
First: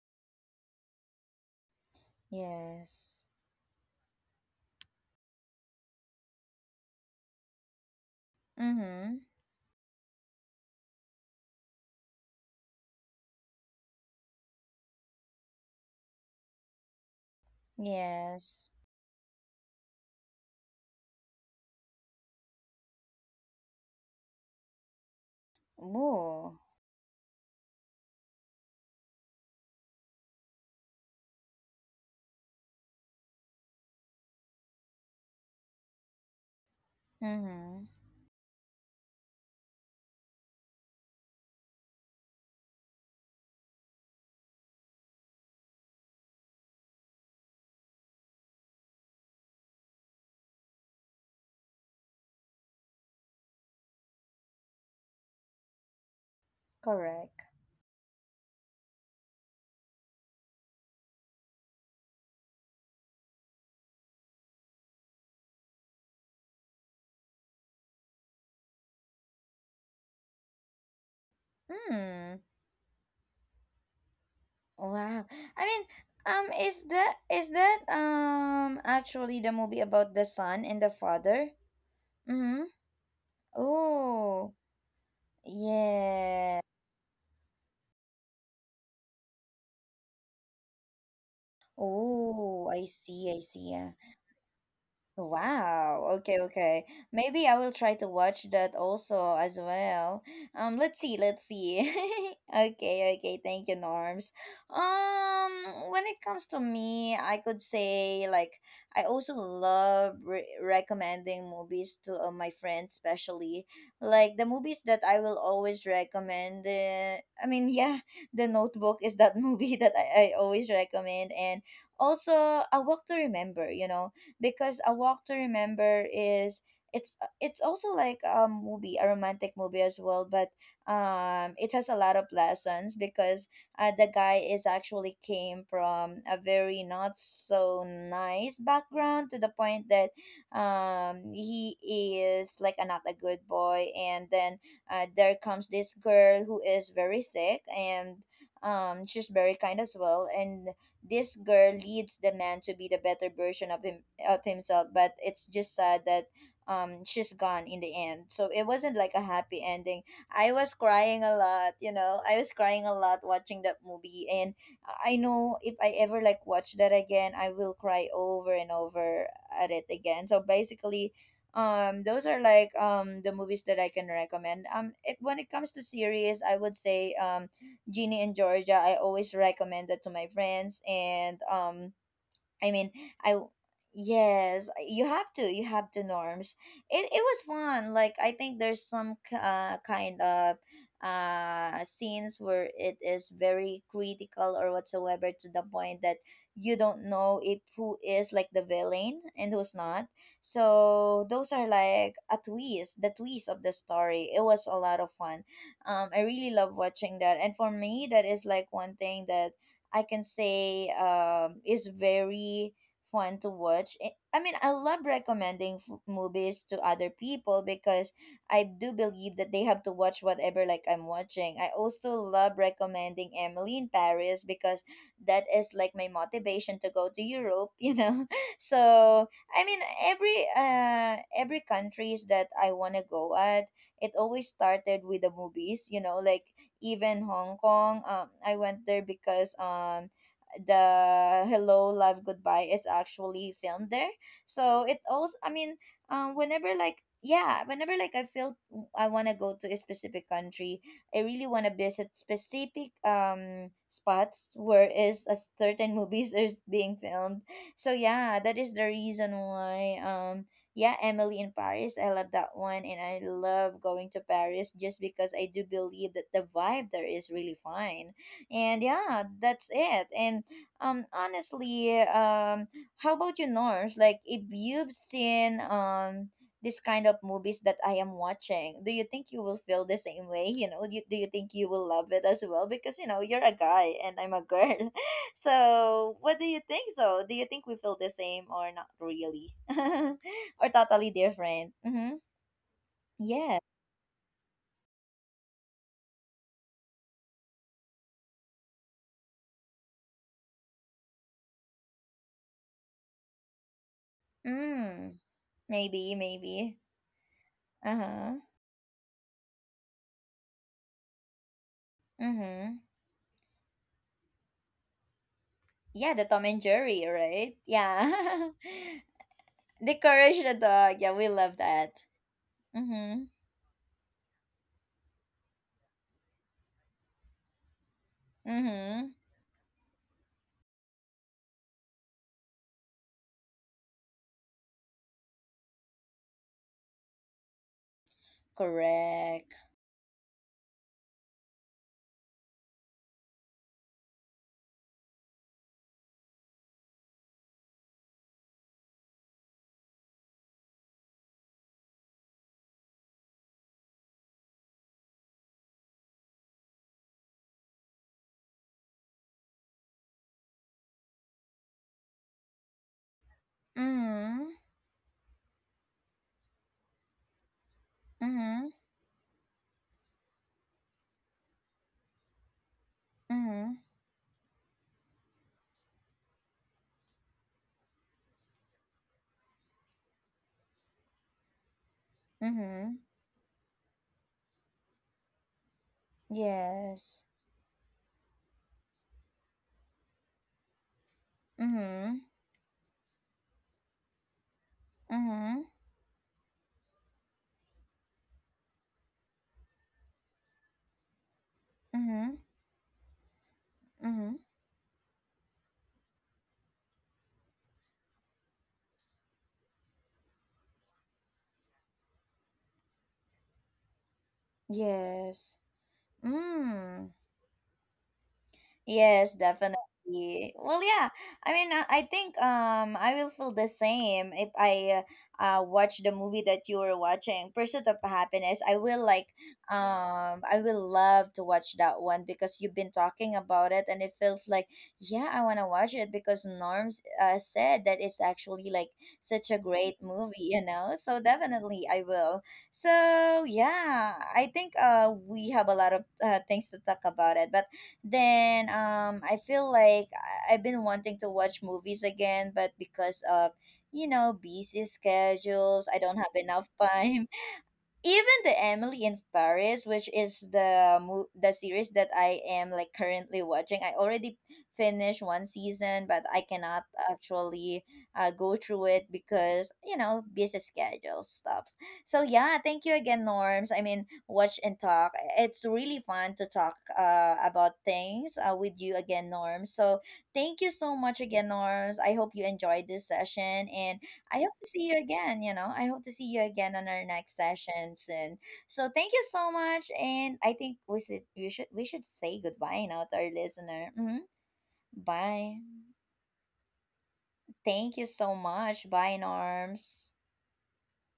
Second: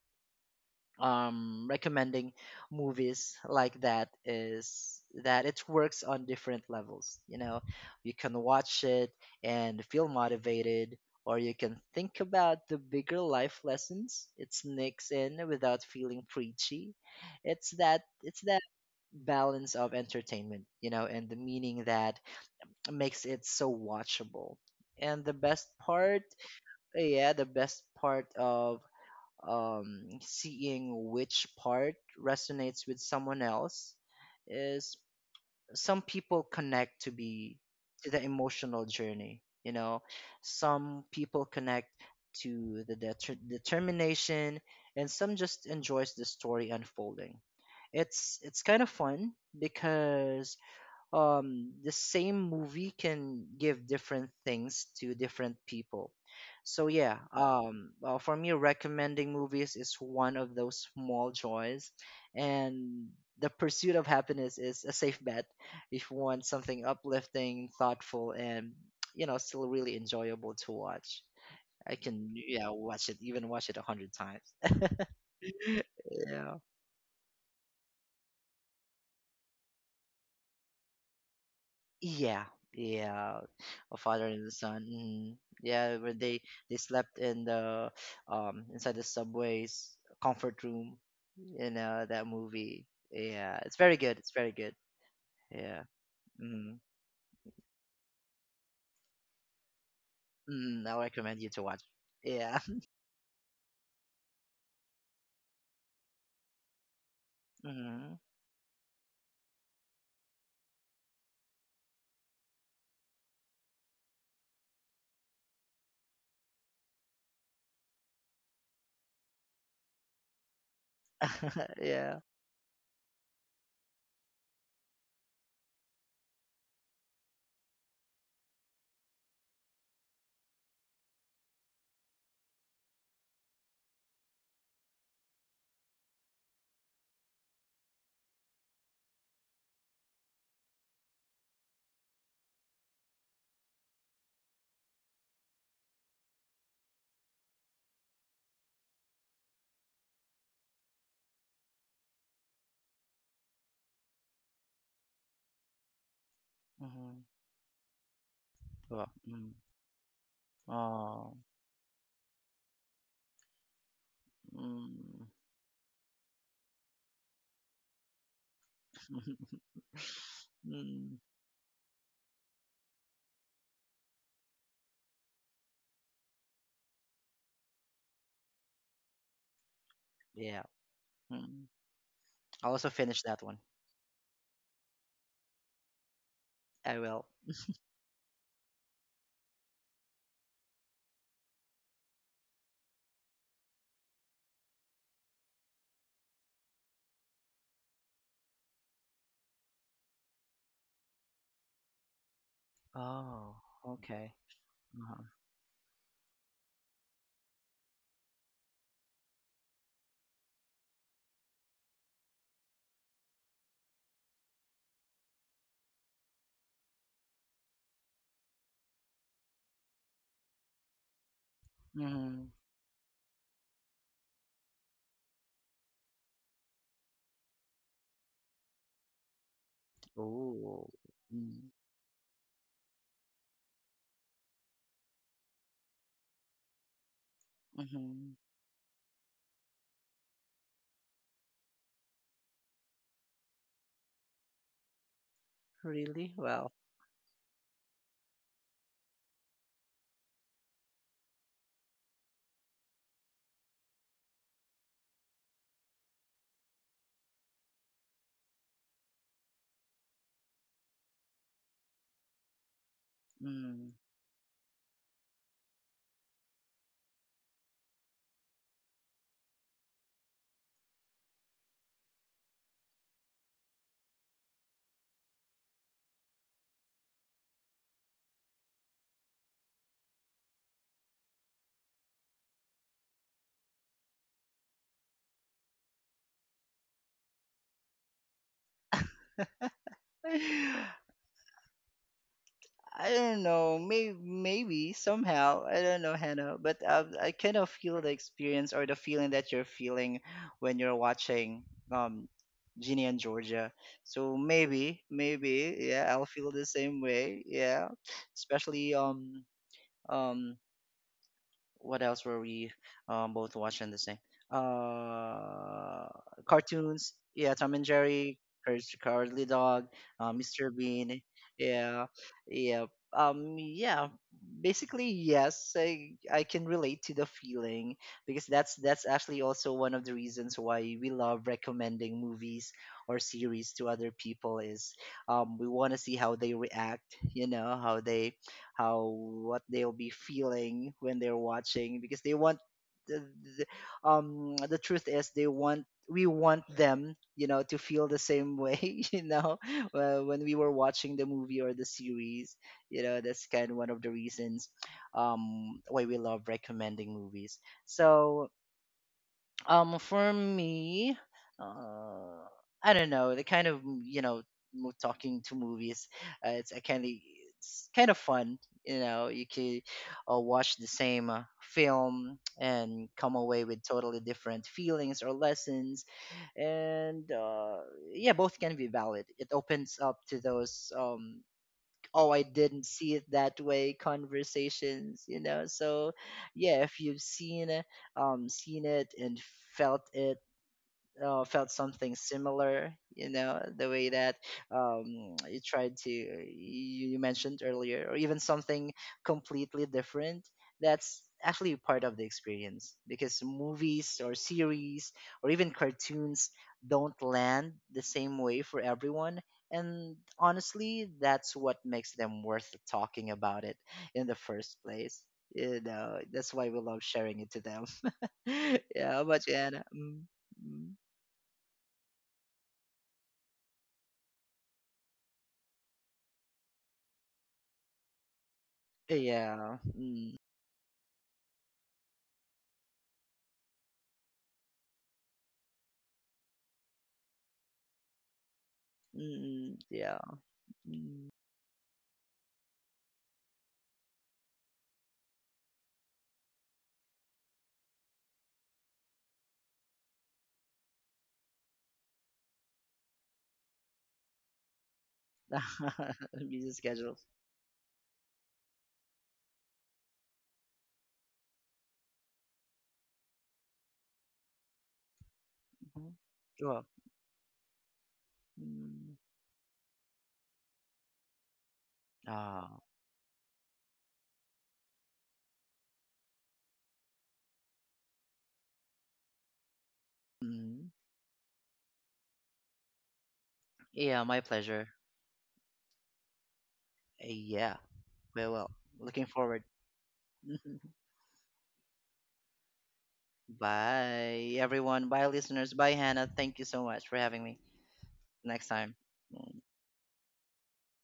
[SPEAKER 2] recommending
[SPEAKER 1] Yes.
[SPEAKER 2] movies like that is that it works on different levels. You know, you can watch it
[SPEAKER 1] Mm-hmm.
[SPEAKER 2] and feel motivated, or you can think about the bigger life lessons it sneaks in without feeling preachy. It's that
[SPEAKER 1] Yes.
[SPEAKER 2] balance of entertainment, you know, and the meaning that makes it so watchable. And the best part,
[SPEAKER 1] Oh.
[SPEAKER 2] yeah, the best part of seeing which part resonates with someone else is some people connect to be
[SPEAKER 1] Mm-hmm.
[SPEAKER 2] to the emotional journey. You know, some people connect to the determination, and some just enjoys the story unfolding. It's kind of fun because the same movie can give different things to different people. So yeah,
[SPEAKER 1] Correct.
[SPEAKER 2] for me, recommending movies is one of those small joys, and the pursuit of happiness is a safe bet if you want something uplifting, thoughtful, and you know still really enjoyable to watch. I can,
[SPEAKER 1] Hmm.
[SPEAKER 2] yeah, watch it a hundred times.
[SPEAKER 1] Wow. I mean,
[SPEAKER 2] Yeah.
[SPEAKER 1] is that actually the movie about the son and the father?
[SPEAKER 2] Yeah,
[SPEAKER 1] Mm-hmm.
[SPEAKER 2] yeah, a father and a
[SPEAKER 1] Oh.
[SPEAKER 2] son. Mhm. Yeah, where
[SPEAKER 1] Yeah.
[SPEAKER 2] they slept in the inside the subway's comfort room in that
[SPEAKER 1] Oh, I
[SPEAKER 2] movie.
[SPEAKER 1] see. I
[SPEAKER 2] Yeah,
[SPEAKER 1] see.
[SPEAKER 2] it's
[SPEAKER 1] Yeah.
[SPEAKER 2] very good. It's very good. Yeah.
[SPEAKER 1] Wow. Okay,
[SPEAKER 2] Mm.
[SPEAKER 1] okay. Maybe I will try to watch that also as well.
[SPEAKER 2] Mm, I
[SPEAKER 1] Let's see,
[SPEAKER 2] recommend
[SPEAKER 1] let's
[SPEAKER 2] you to watch.
[SPEAKER 1] see.
[SPEAKER 2] Yeah.
[SPEAKER 1] Okay, okay. Thank you, Norms. Um, when it comes to me, I could
[SPEAKER 2] Mm.
[SPEAKER 1] say like I also love re recommending movies to my friends, especially like the movies that I will always recommend. I mean, yeah, The Notebook is that movie that I always recommend, and
[SPEAKER 2] Yeah.
[SPEAKER 1] also A Walk to Remember, you know, because a walk to remember is it's also like a movie, a romantic movie as well, but it has a lot of lessons because the guy is actually came from a very not so nice background to the point that he is like a, not a good boy, and then there comes this girl who is very sick, and she's very kind as well, and this girl leads the man to be the better version of him of himself, but it's just sad that
[SPEAKER 2] Mm-hmm.
[SPEAKER 1] she's gone in the end, so it wasn't
[SPEAKER 2] Well,
[SPEAKER 1] like a
[SPEAKER 2] mm.
[SPEAKER 1] happy ending. I was crying
[SPEAKER 2] Oh,
[SPEAKER 1] a lot, you know, I was crying a lot watching that movie, and I
[SPEAKER 2] mm.
[SPEAKER 1] know if I ever like watch that again, I will cry over and over at it again. So basically
[SPEAKER 2] Mm.
[SPEAKER 1] those are like the movies that I can recommend. If, When it comes to series, I would say Ginny and Georgia. I always recommend that to my
[SPEAKER 2] Yeah.
[SPEAKER 1] friends, and
[SPEAKER 2] Mm. I
[SPEAKER 1] I
[SPEAKER 2] also
[SPEAKER 1] mean,
[SPEAKER 2] finished
[SPEAKER 1] I
[SPEAKER 2] that
[SPEAKER 1] w-
[SPEAKER 2] one.
[SPEAKER 1] yes, you have to norms.
[SPEAKER 2] I
[SPEAKER 1] It
[SPEAKER 2] will.
[SPEAKER 1] was fun. Like I think there's some kind of scenes where it is very critical or whatsoever to the point that you don't know if who is like the villain and who's not. So those are like a twist, the twist
[SPEAKER 2] Oh,
[SPEAKER 1] of the
[SPEAKER 2] okay.
[SPEAKER 1] story. It was a lot of
[SPEAKER 2] Uh-huh.
[SPEAKER 1] fun. I really love watching that, and for me, that is like one thing that I can say is very fun to watch. I mean, I love recommending movies to other people because I do believe that they have to watch whatever like I'm watching. I also
[SPEAKER 2] Mhm.
[SPEAKER 1] love recommending Emily in Paris because that is like my motivation to go to Europe, you know. So, I mean,
[SPEAKER 2] Oh.
[SPEAKER 1] every
[SPEAKER 2] Mm.
[SPEAKER 1] countries that I want to go at, it always started with the movies, you know, like even Hong Kong.
[SPEAKER 2] Mhm.
[SPEAKER 1] I went there because the Hello Love Goodbye is actually filmed there. So it also, I mean,
[SPEAKER 2] Really? Well.
[SPEAKER 1] whenever like yeah, whenever like I feel I want to go to a specific country, I really want to visit specific spots where is a certain movies is being filmed. So yeah, that is the reason why yeah, Emily in Paris. I love that one, and I love
[SPEAKER 2] Mm.
[SPEAKER 1] going to Paris just because I do believe that the vibe there is really fine. And yeah, that's it. And honestly, how about you, Norse? Like, if you've seen this kind of movies that I am watching, do you think you will feel the same way? You know, you, do you think you will love it as well? Because you know, you're a guy and I'm a girl. So, what do you think? So, do you think we feel the same or not really? Or totally different? Mm-hmm.
[SPEAKER 2] I don't
[SPEAKER 1] Yeah.
[SPEAKER 2] know. Maybe, maybe somehow. I don't know, Hannah. But I kind of feel the experience or the feeling that you're feeling when you're watching um, Ginny and Georgia. So maybe,
[SPEAKER 1] Mm.
[SPEAKER 2] maybe, yeah,
[SPEAKER 1] Maybe,
[SPEAKER 2] I'll feel the
[SPEAKER 1] maybe.
[SPEAKER 2] same way. Yeah,
[SPEAKER 1] Uh-huh.
[SPEAKER 2] especially um what else were we
[SPEAKER 1] Mm-hmm.
[SPEAKER 2] both watching the same? Uh,
[SPEAKER 1] Yeah, the Tom and Jerry,
[SPEAKER 2] Cartoons. Yeah,
[SPEAKER 1] right?
[SPEAKER 2] Tom and Jerry,
[SPEAKER 1] Yeah.
[SPEAKER 2] Courage the Cowardly Dog,
[SPEAKER 1] The Courage the
[SPEAKER 2] Mr.
[SPEAKER 1] Dog. Yeah,
[SPEAKER 2] Bean.
[SPEAKER 1] we love that.
[SPEAKER 2] Yeah, yeah,
[SPEAKER 1] Mm-hmm.
[SPEAKER 2] yeah, basically yes, I can relate to the feeling because that's
[SPEAKER 1] Mm-hmm.
[SPEAKER 2] actually also one of the reasons why we love recommending movies or series to other people is we want to see how they react. You know, how
[SPEAKER 1] Correct.
[SPEAKER 2] what they'll be feeling when they're watching because the, the truth is they want we want them, you know, to feel the same way, you know, when we were watching the movie or the series. You know, that's kind of one of the reasons why we love recommending movies. So for me, uh I don't know, the kind of, you know,
[SPEAKER 1] Mm-hmm.
[SPEAKER 2] talking to movies, it's a kind of, it's kind of fun.
[SPEAKER 1] Mm-hmm.
[SPEAKER 2] You know, you could watch the same film and come away
[SPEAKER 1] Mm-hmm.
[SPEAKER 2] with totally different feelings or lessons, and yeah, both can be valid. It opens up to those, oh I didn't
[SPEAKER 1] Mm-hmm.
[SPEAKER 2] see it that way conversations, you know. So yeah, if you've
[SPEAKER 1] Yes.
[SPEAKER 2] seen seen it and felt it, felt something
[SPEAKER 1] Mm-hmm.
[SPEAKER 2] similar, you know, the way that you
[SPEAKER 1] Mm-hmm.
[SPEAKER 2] you mentioned earlier, or even something completely different, that's actually part of the
[SPEAKER 1] Mm-hmm.
[SPEAKER 2] experience because movies or
[SPEAKER 1] Mm-hmm.
[SPEAKER 2] series or even cartoons don't land the same way for everyone, and honestly that's what makes them worth talking about it in the first place.
[SPEAKER 1] Yes.
[SPEAKER 2] You know, that's why we love
[SPEAKER 1] Mm.
[SPEAKER 2] sharing it to them. Yeah, how
[SPEAKER 1] Yes,
[SPEAKER 2] about you, Anna? Mm,
[SPEAKER 1] definitely. Well,
[SPEAKER 2] mm.
[SPEAKER 1] yeah. I mean, I think I will feel the same if I watch the movie that you were watching, Pursuit of Happiness. I will like
[SPEAKER 2] Yeah. Mm.
[SPEAKER 1] I will love to watch that one because you've been talking about it, and it feels like yeah, I want to watch it because Norms said that it's actually like such a
[SPEAKER 2] Mm.
[SPEAKER 1] great
[SPEAKER 2] Yeah.
[SPEAKER 1] movie, you know? So
[SPEAKER 2] Mm.
[SPEAKER 1] definitely I will. So, yeah, I think we have a lot of things to talk about it, but then I feel like I've been wanting to watch movies again, but because of you know busy schedules, I don't have enough
[SPEAKER 2] Busy schedules.
[SPEAKER 1] time even the Emily in Paris, which is the series that I am like currently watching, I already finished one season,
[SPEAKER 2] Mhm.
[SPEAKER 1] but I cannot
[SPEAKER 2] Sure.
[SPEAKER 1] actually go through it
[SPEAKER 2] Mm.
[SPEAKER 1] because you know busy schedule stops. So yeah,
[SPEAKER 2] Ah.
[SPEAKER 1] thank you again, Norms. I mean, watch and talk. It's really fun to talk about things with you again, Norms. So thank you
[SPEAKER 2] Mm.
[SPEAKER 1] so much again, Norms. I hope you enjoyed this session, and
[SPEAKER 2] Yeah,
[SPEAKER 1] I
[SPEAKER 2] my
[SPEAKER 1] hope to see
[SPEAKER 2] pleasure.
[SPEAKER 1] you again, you know. I hope to see you again on our next
[SPEAKER 2] Yeah.
[SPEAKER 1] session soon.
[SPEAKER 2] Well, well.
[SPEAKER 1] So thank you
[SPEAKER 2] Looking
[SPEAKER 1] so
[SPEAKER 2] forward.
[SPEAKER 1] much, and I think we should say goodbye now to our listener. Hmm.
[SPEAKER 2] Bye, everyone. Bye,
[SPEAKER 1] Bye.
[SPEAKER 2] listeners. Bye, Hannah. Thank you so much for having me.
[SPEAKER 1] Thank you so
[SPEAKER 2] Next
[SPEAKER 1] much.
[SPEAKER 2] time.
[SPEAKER 1] Bye,
[SPEAKER 2] Mm.
[SPEAKER 1] Norms.